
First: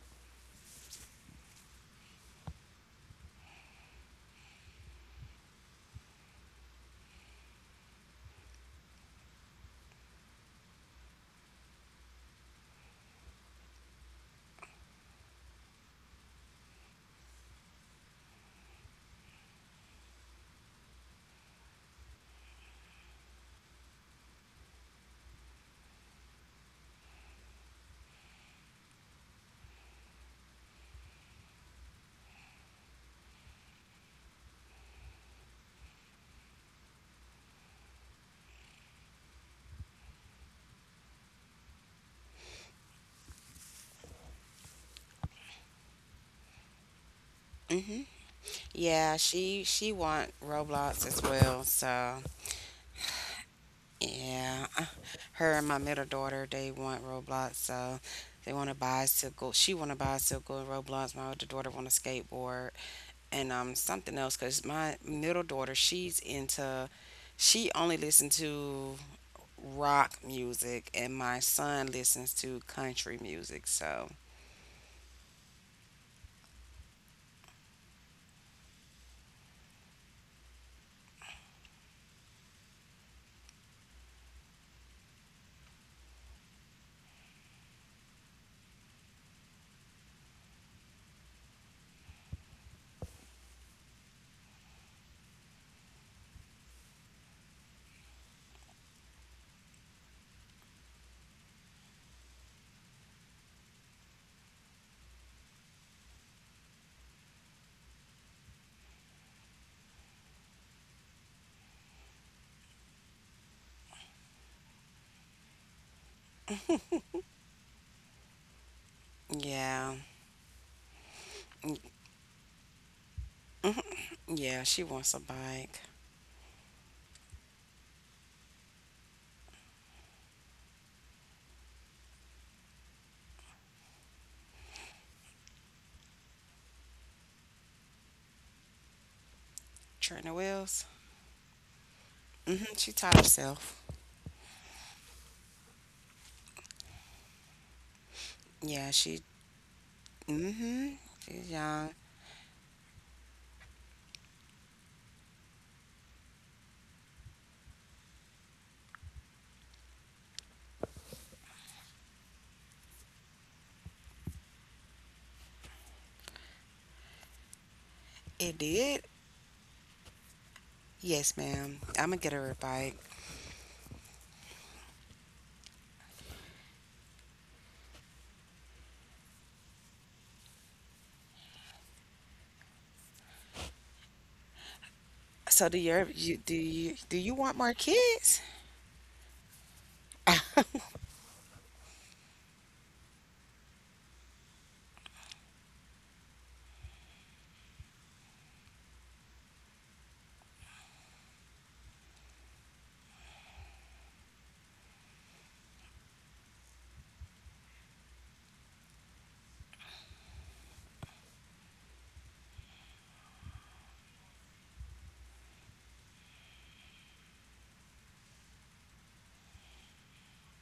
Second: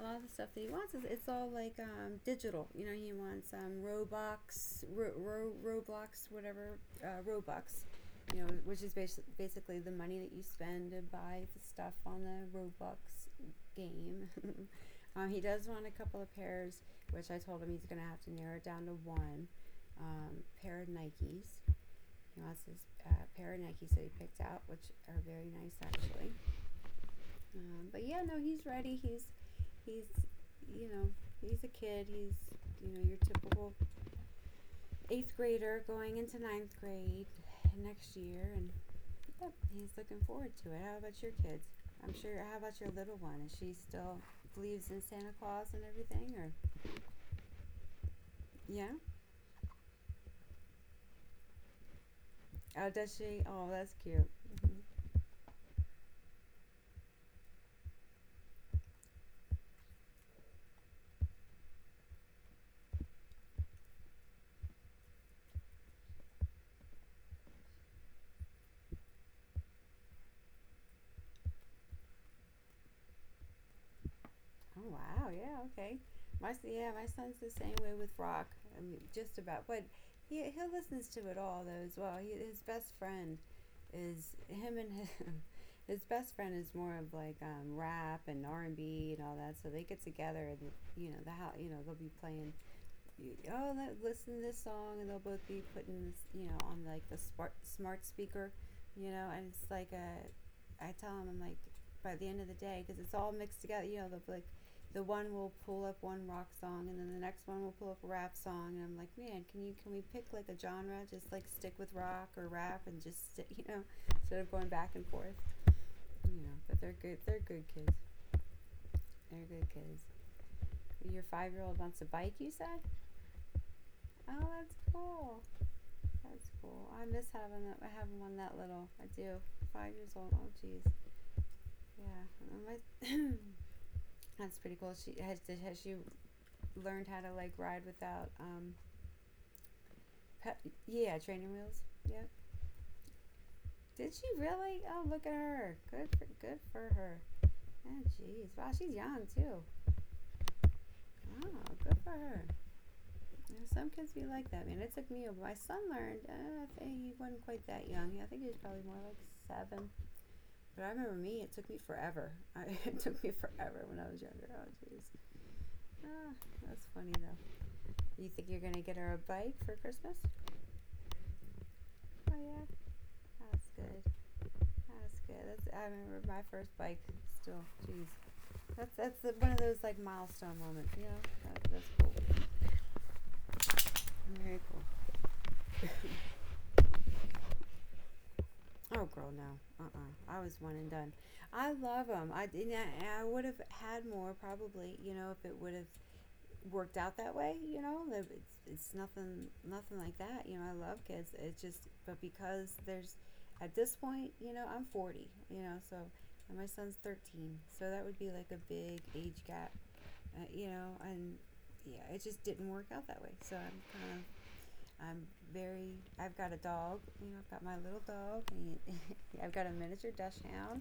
A: a lot of the stuff that he wants is it's all like um, digital you know he wants um, roblox ro- ro- roblox whatever uh, robux you know which is basi- basically the money that you spend to buy the stuff on the robux game. um, he does want a couple of pairs which I told him he's going to have to narrow it down to one um, pair of Nikes. He wants this uh, pair of Nikes that he picked out, which are very nice actually. Um, but yeah, no, he's ready. He's he's you know he's a kid. He's you know your typical eighth grader going into ninth grade next year, and yeah, he's looking forward to it. How about your kids? I'm sure. How about your little one? Is she still believes in Santa Claus and everything, or
B: Mm-hmm.
A: yeah?
B: Yeah, she she want Roblox as well. So
A: Oh, does she? Oh, that's cute.
B: yeah,
A: Mhm.
B: her and my middle daughter, they want Roblox. So they want to buy a bicycle. She want to buy a bicycle and Roblox. My older daughter want a skateboard and um something else. Cause my middle daughter, she's into she only listens to rock music, and my son listens to country music. So
A: Oh wow, yeah, okay. My s- yeah, my son's the same way with rock. I mean, just about, but he he listens to it all though as well. He, his best friend is him and his His best friend is more of like um, rap and R and B and all that. So they get together and you know the how you know they'll be playing you, oh, let, listen to this song, and they'll both be putting, this, you know, on like the smart smart speaker, you know, and it's like a, I tell them I'm like, by the end of the day, because it's all mixed together, you know, they'll be like, the one will pull up one rock song, and then the next one will pull up a rap song, and I'm like, man, can you can we pick like a genre, just like stick with rock or rap, and just stick, you know, instead of going back and forth, you know. But they're good, they're good kids, they're good
B: yeah,
A: kids. Your five year old wants a bike, you said? Oh,
B: yeah,
A: that's
B: she wants a
A: cool.
B: bike.
A: That's cool. I miss having that. Having one that little. I do. Five years old. Oh, geez. Yeah. my, that's pretty cool. She has. did- Has she learned how to like ride without um?
B: Trina
A: Pe-
B: Wills.
A: yeah, training wheels. Yep.
B: Mhm. She taught herself.
A: Did she really? Oh, look at her. Good for good for her. Oh, jeez. Wow, she's
B: Yeah, she
A: young too.
B: mm-hmm.
A: Oh,
B: It's young.
A: good for her. You know, some kids be like that, man. It took me. A My son learned. Uh, I think he wasn't quite that young. Yeah, I think he was probably more like seven. But I remember me, it took me forever. I, it took me forever when I was younger. Oh, jeez. Ah, that's funny, though. You think you're
B: It
A: going to get
B: did.
A: her a bike for Christmas?
B: Yes, ma'am. I'm gonna
A: Oh,
B: get her a
A: yeah.
B: bike.
A: That's good. That's good. That's, I remember my first bike still. Jeez. That's that's the, one of those, like, milestone moments, you know? That, that's cool. Very cool.
B: So do your you do you do you want more kids?
A: Oh, girl, no. Uh-uh. I was one and done. I love them. I, and I, I would have had more, probably, you know, if it would have worked out that way, you know. It's, it's nothing nothing like that, you know. I love kids. It's just but because there's at this point, you know, I'm forty, you know, so and my son's thirteen. So that would be like a big age gap, uh, you know, and yeah, it just didn't work out that way. So I'm kind of I'm very I've got a dog, you know, I've got my little dog and I've got a miniature dashhound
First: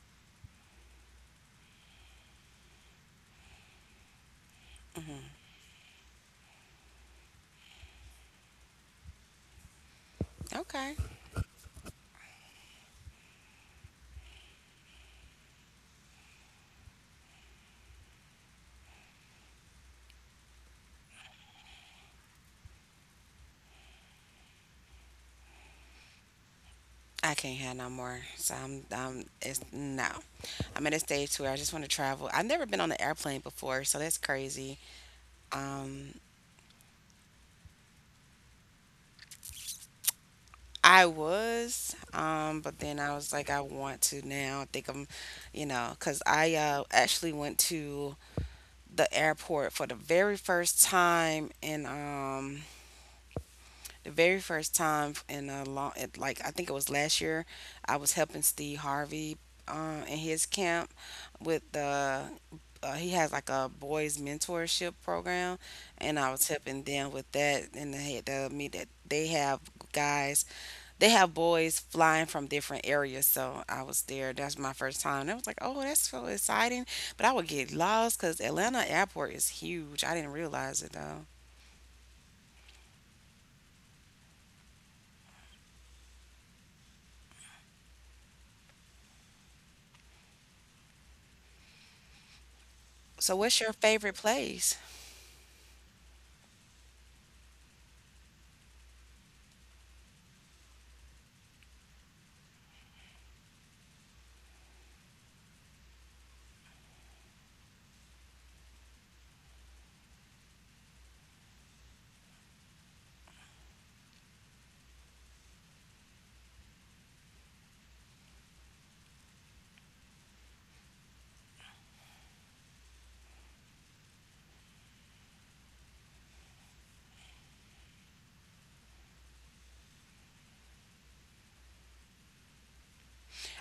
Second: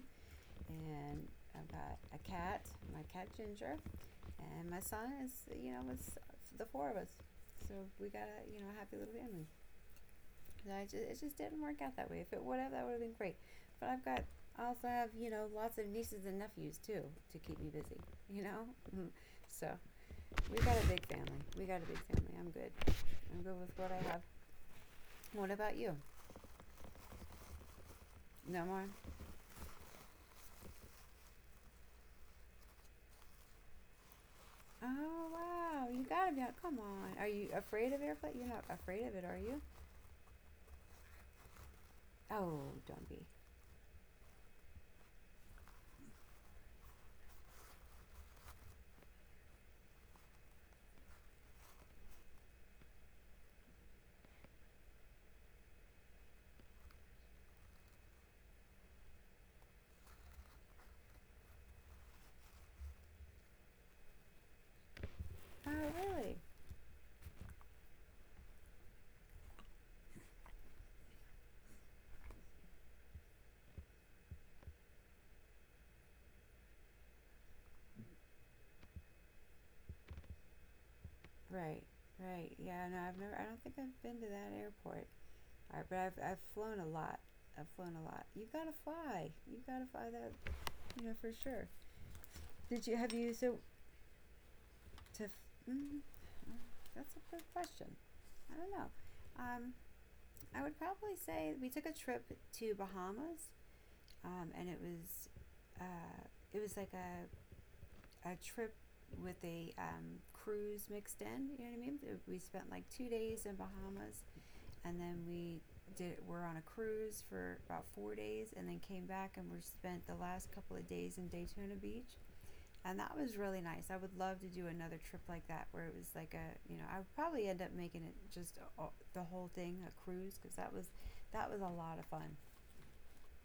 A: and I've got a cat, my cat Ginger, and my son is
B: hmm
A: you know it's the four of us so we got a you know a happy little family. And I
B: Okay.
A: just, it just didn't work out that way if it would have that would have been great but I've got I also have you know lots of nieces and nephews too to keep me busy you know. So we got a big family we got a big family I'm good I'm good with what I have what about you?
B: I can't have no more. So
A: No
B: I'm
A: more.
B: um it's no. I'm at a stage where I just want to travel. I've never been on an airplane before, so that's crazy.
A: Oh wow
B: Um
A: you gotta be out come on are you afraid of airplane you're not afraid of it are you?
B: I was, um,
A: Oh
B: but then
A: don't
B: I
A: be.
B: was like, I want to now. I think I'm, you know, because I, uh, actually went to the airport for the very first time in, um, the very first time in a long, it, like I think it was last year. I was helping Steve Harvey, uh, in his camp with the. Uh, he has like a boys mentorship program,
A: Oh
B: and I was
A: really?
B: helping them with that. And they had the me that they have guys, they have boys flying from different areas. So I was there. That's my first time. And I was like, oh, that's so exciting. But I would get lost because Atlanta Airport is huge. I didn't realize it though.
A: Right, right. Yeah, no, I've never. I don't think I've been to that airport. I, but I've I've flown a lot. I've flown a lot. You gotta fly. You gotta fly that. You know for sure. Did you have
B: So,
A: you
B: what's your
A: so
B: favorite place?
A: to? f- Mm, that's a good question. I don't know. Um, I would probably say we took a trip to Bahamas, um, and it was, uh, it was like a a trip with a um, cruise mixed in. You know what I mean? Uh, We spent like two days in Bahamas and then we did we're on a cruise for about four days, and then came back and we spent the last couple of days in Daytona Beach. And that was really nice. I would love to do another trip like that where it was like a, you know I would probably end up making it just a, the whole thing a cruise, because that was, that was a lot of fun.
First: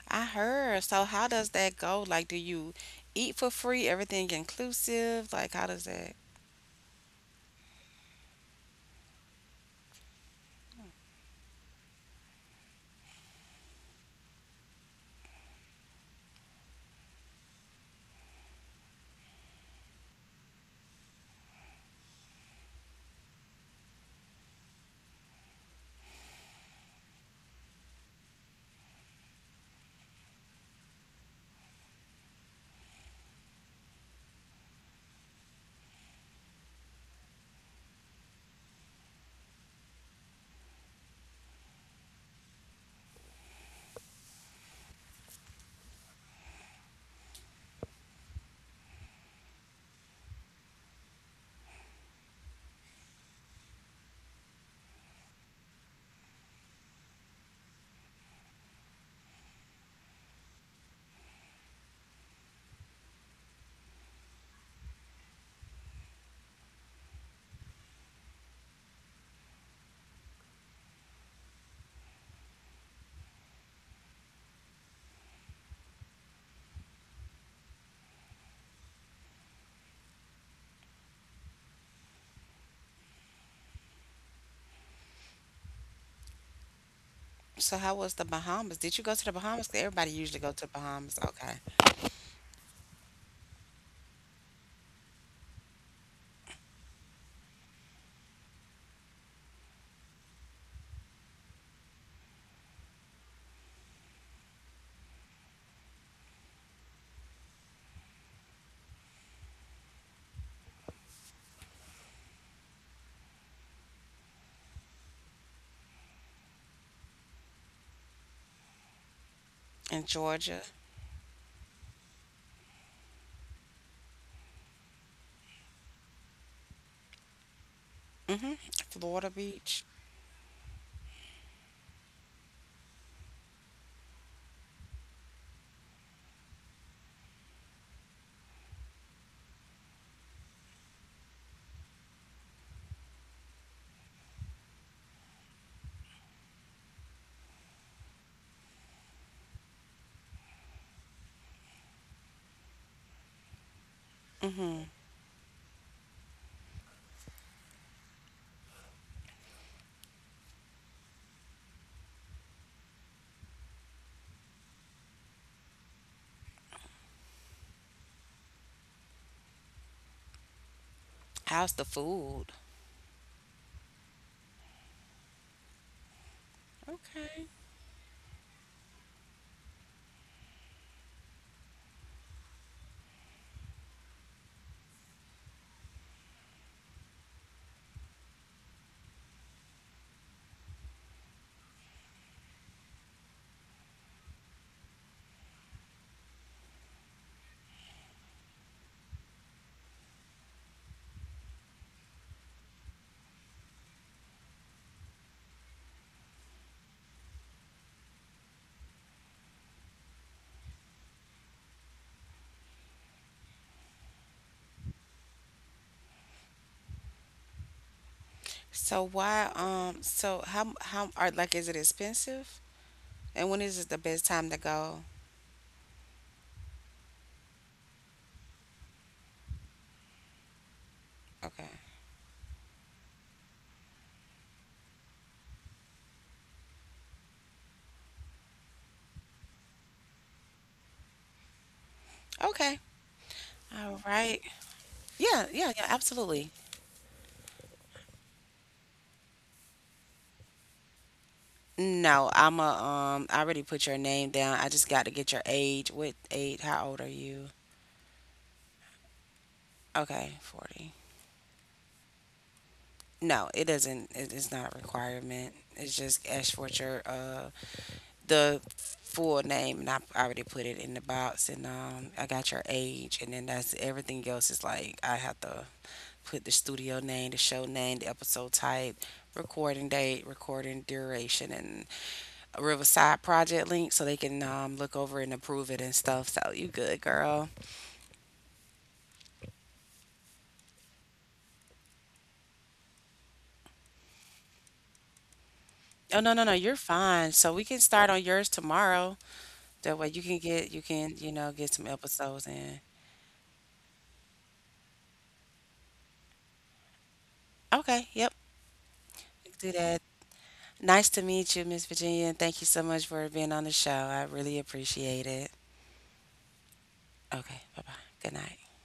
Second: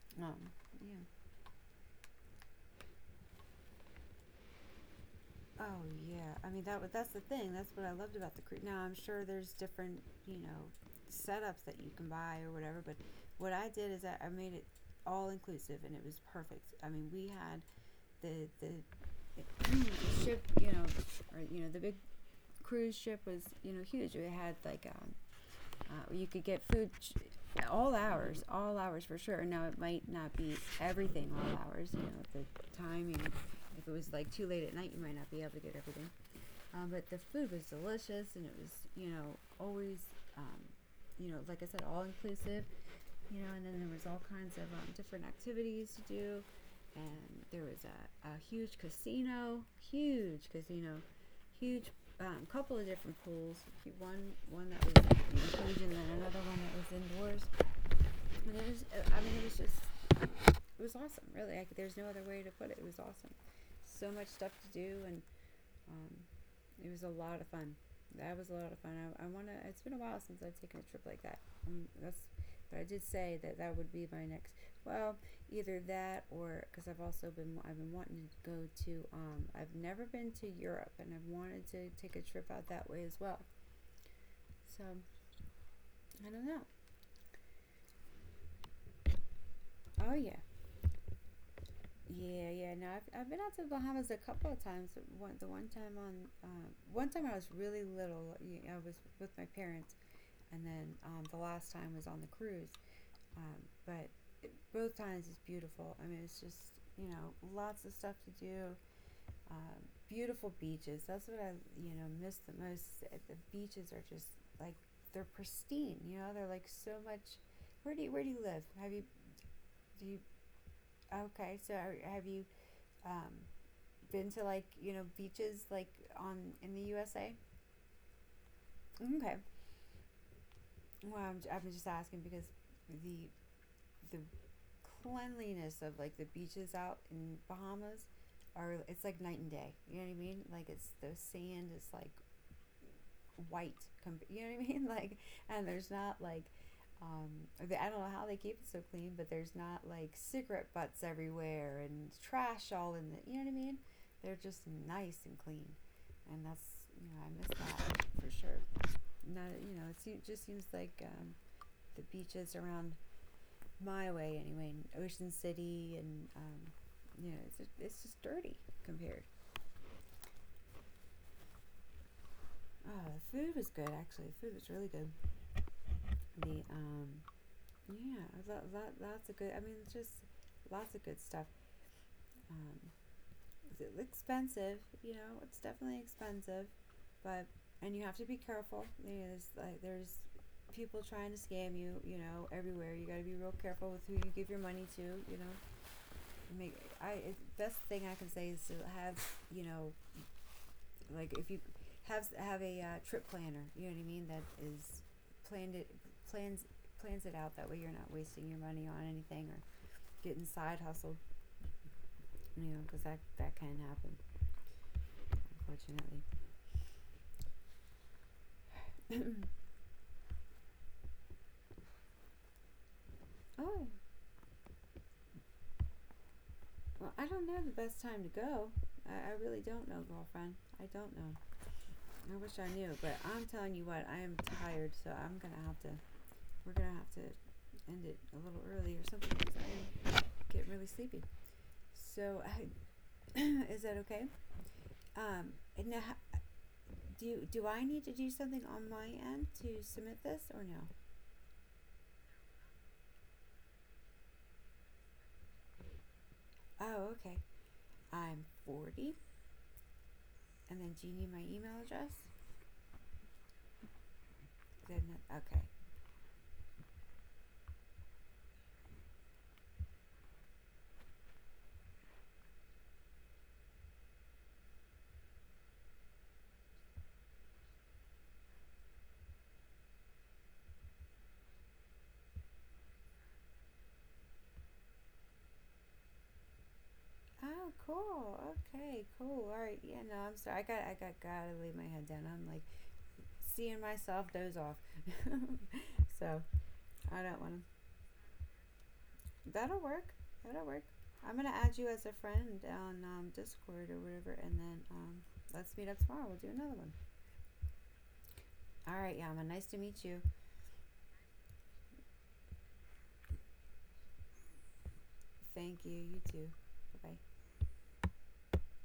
B: I
A: um,
B: heard.
A: yeah.
B: So how does that go? Like, do you eat for free, everything inclusive? Like, how
A: Oh
B: does that?
A: yeah, I mean that. wa- That's the thing. That's what I loved about the cruise. Now I'm sure there's different, you know, setups that you can buy or whatever. But what I did is I, I made it all inclusive, and it was perfect. I mean, we had the the the ship, you know, or you know, the big cruise ship was, you know, huge. We had like um, uh, you could get food ch- all hours, all hours for sure. Now it might not be everything all hours. You know, the timing. If it was like too late at night, you might not be able to get everything. Um, but the food was delicious, and it was, you know, always, um, you know, like I said, all inclusive. You know, and then there was all kinds of um, different activities to do, and there was a, a huge casino, huge casino, huge, um, couple of different pools. One one that was, you know, huge, and then another one that was indoors. I it was uh, I mean, it was just, it was awesome. Really, I c there's no other way to put it. It was awesome. So much stuff to do, and, um, it was a lot of fun. That was a lot of fun. I, I want to. It's been a while since I've taken a trip like that. Um, that's. But I did say that that would be my next. Well, either that, or because I've also been I've been wanting to go to. Um, I've never been to Europe, and I've wanted to take a trip out that way as well. So I don't know.
B: So how was the Bahamas? Did you go to the Bahamas? 'Cause
A: Oh
B: everybody
A: yeah,
B: usually go to Bahamas. Okay.
A: yeah, yeah. No, I've, I've been out to the Bahamas a couple of times. One the one time on um, one time I was really little. I was with my parents, and then um, the last time was on the cruise. Um, but it, both times is beautiful. I mean, it's just, you know, lots of stuff to do. Um, beautiful beaches. That's what I, you know, miss the most. The beaches are just like, they're pristine. You know, they're like so much. Where do you where do you live? Have you do you
B: In Georgia.
A: okay? So are, have you um, been to like, you know, beaches like on in the U S A?
B: Mm-hmm.
A: Okay.
B: Florida Beach.
A: Well, I'm, j- I'm just asking because the the cleanliness of like the beaches out in Bahamas are, it's like night and day. You know what I mean? Like it's, the sand is like white. You know what I mean? Like, and there's not like, um I don't know how they keep it so clean, but there's not like cigarette butts everywhere and trash all in the. You know what I mean? They're just
B: Mm-hmm.
A: nice and clean, and that's, you know, I miss that for sure. Not, you know, it just seems like, um, the beaches around my way anyway in Ocean City, and um, you know, it's just, it's just dirty compared.
B: How's the food?
A: Oh, the food was good actually. The food was really good. The um
B: Okay.
A: yeah, lot, lot, lots of good. I mean, just lots of good stuff. Um, it's expensive, you know. It's definitely expensive, but, and you have to be careful. You know, there's like there's people trying to scam you, you know, everywhere. You got to be real careful with who you give your money to, you know. Make I it, best thing I can say is to have, you know, like if you have have a uh, trip planner, you know what I mean, that is planned it plans plans it out, that way you're not wasting your money on anything or getting side hustled, you know, because that that can happen, unfortunately.
B: So why um so how how are like is it expensive? And when is
A: Oh,
B: it the best time to go?
A: well, I don't know the best time to go. I, I really don't know, girlfriend. I don't know.
B: Okay.
A: I wish I knew, but I'm telling you what, I am tired, so I'm gonna have to. We're gonna have to end it a little early or something because I get really sleepy. So I
B: Okay.
A: is that
B: All
A: okay?
B: right. Yeah,
A: Um,
B: yeah, yeah,
A: and now,
B: absolutely.
A: do you, do I need to do something on my end to submit this or no?
B: No, I'm a um I already put your name down. I just got to get your age. What age? How old
A: Oh,
B: are
A: okay.
B: you?
A: I'm forty.
B: Okay,
A: And then
B: forty.
A: do you need my email address?
B: No, it doesn't, it, it's not a
A: Good.
B: requirement.
A: Okay.
B: It's just ask for your, uh the full name, and I already put it in the box, and um I got your age, and then that's, everything else is like I have to put the studio name, the show name, the episode type, recording date, recording duration, and Riverside Project link so they can, um, look over and approve it and stuff. So you good, girl.
A: Oh, cool. Okay, cool. All right. Yeah, no, I'm sorry. I got I got gotta lay my head down. I'm like seeing myself doze off.
B: Oh, no,
A: So
B: no, no, you're
A: I
B: fine.
A: don't want
B: So
A: to.
B: we can start on yours tomorrow.
A: That'll
B: That way
A: work.
B: you can
A: That'll
B: get you
A: work.
B: can, you
A: I'm gonna
B: know, get
A: add
B: some
A: you as a
B: episodes
A: friend
B: in.
A: on um, Discord or whatever, and then, um, let's meet up tomorrow. We'll do another one.
B: Okay, yep.
A: All right, Yama. Nice
B: Do
A: to
B: that.
A: meet you.
B: Nice to meet you, Miss Virginia, and thank you so much for being on the show. I really appreciate it.
A: Thank you. You too. Bye bye.
B: Okay, bye bye. Good night.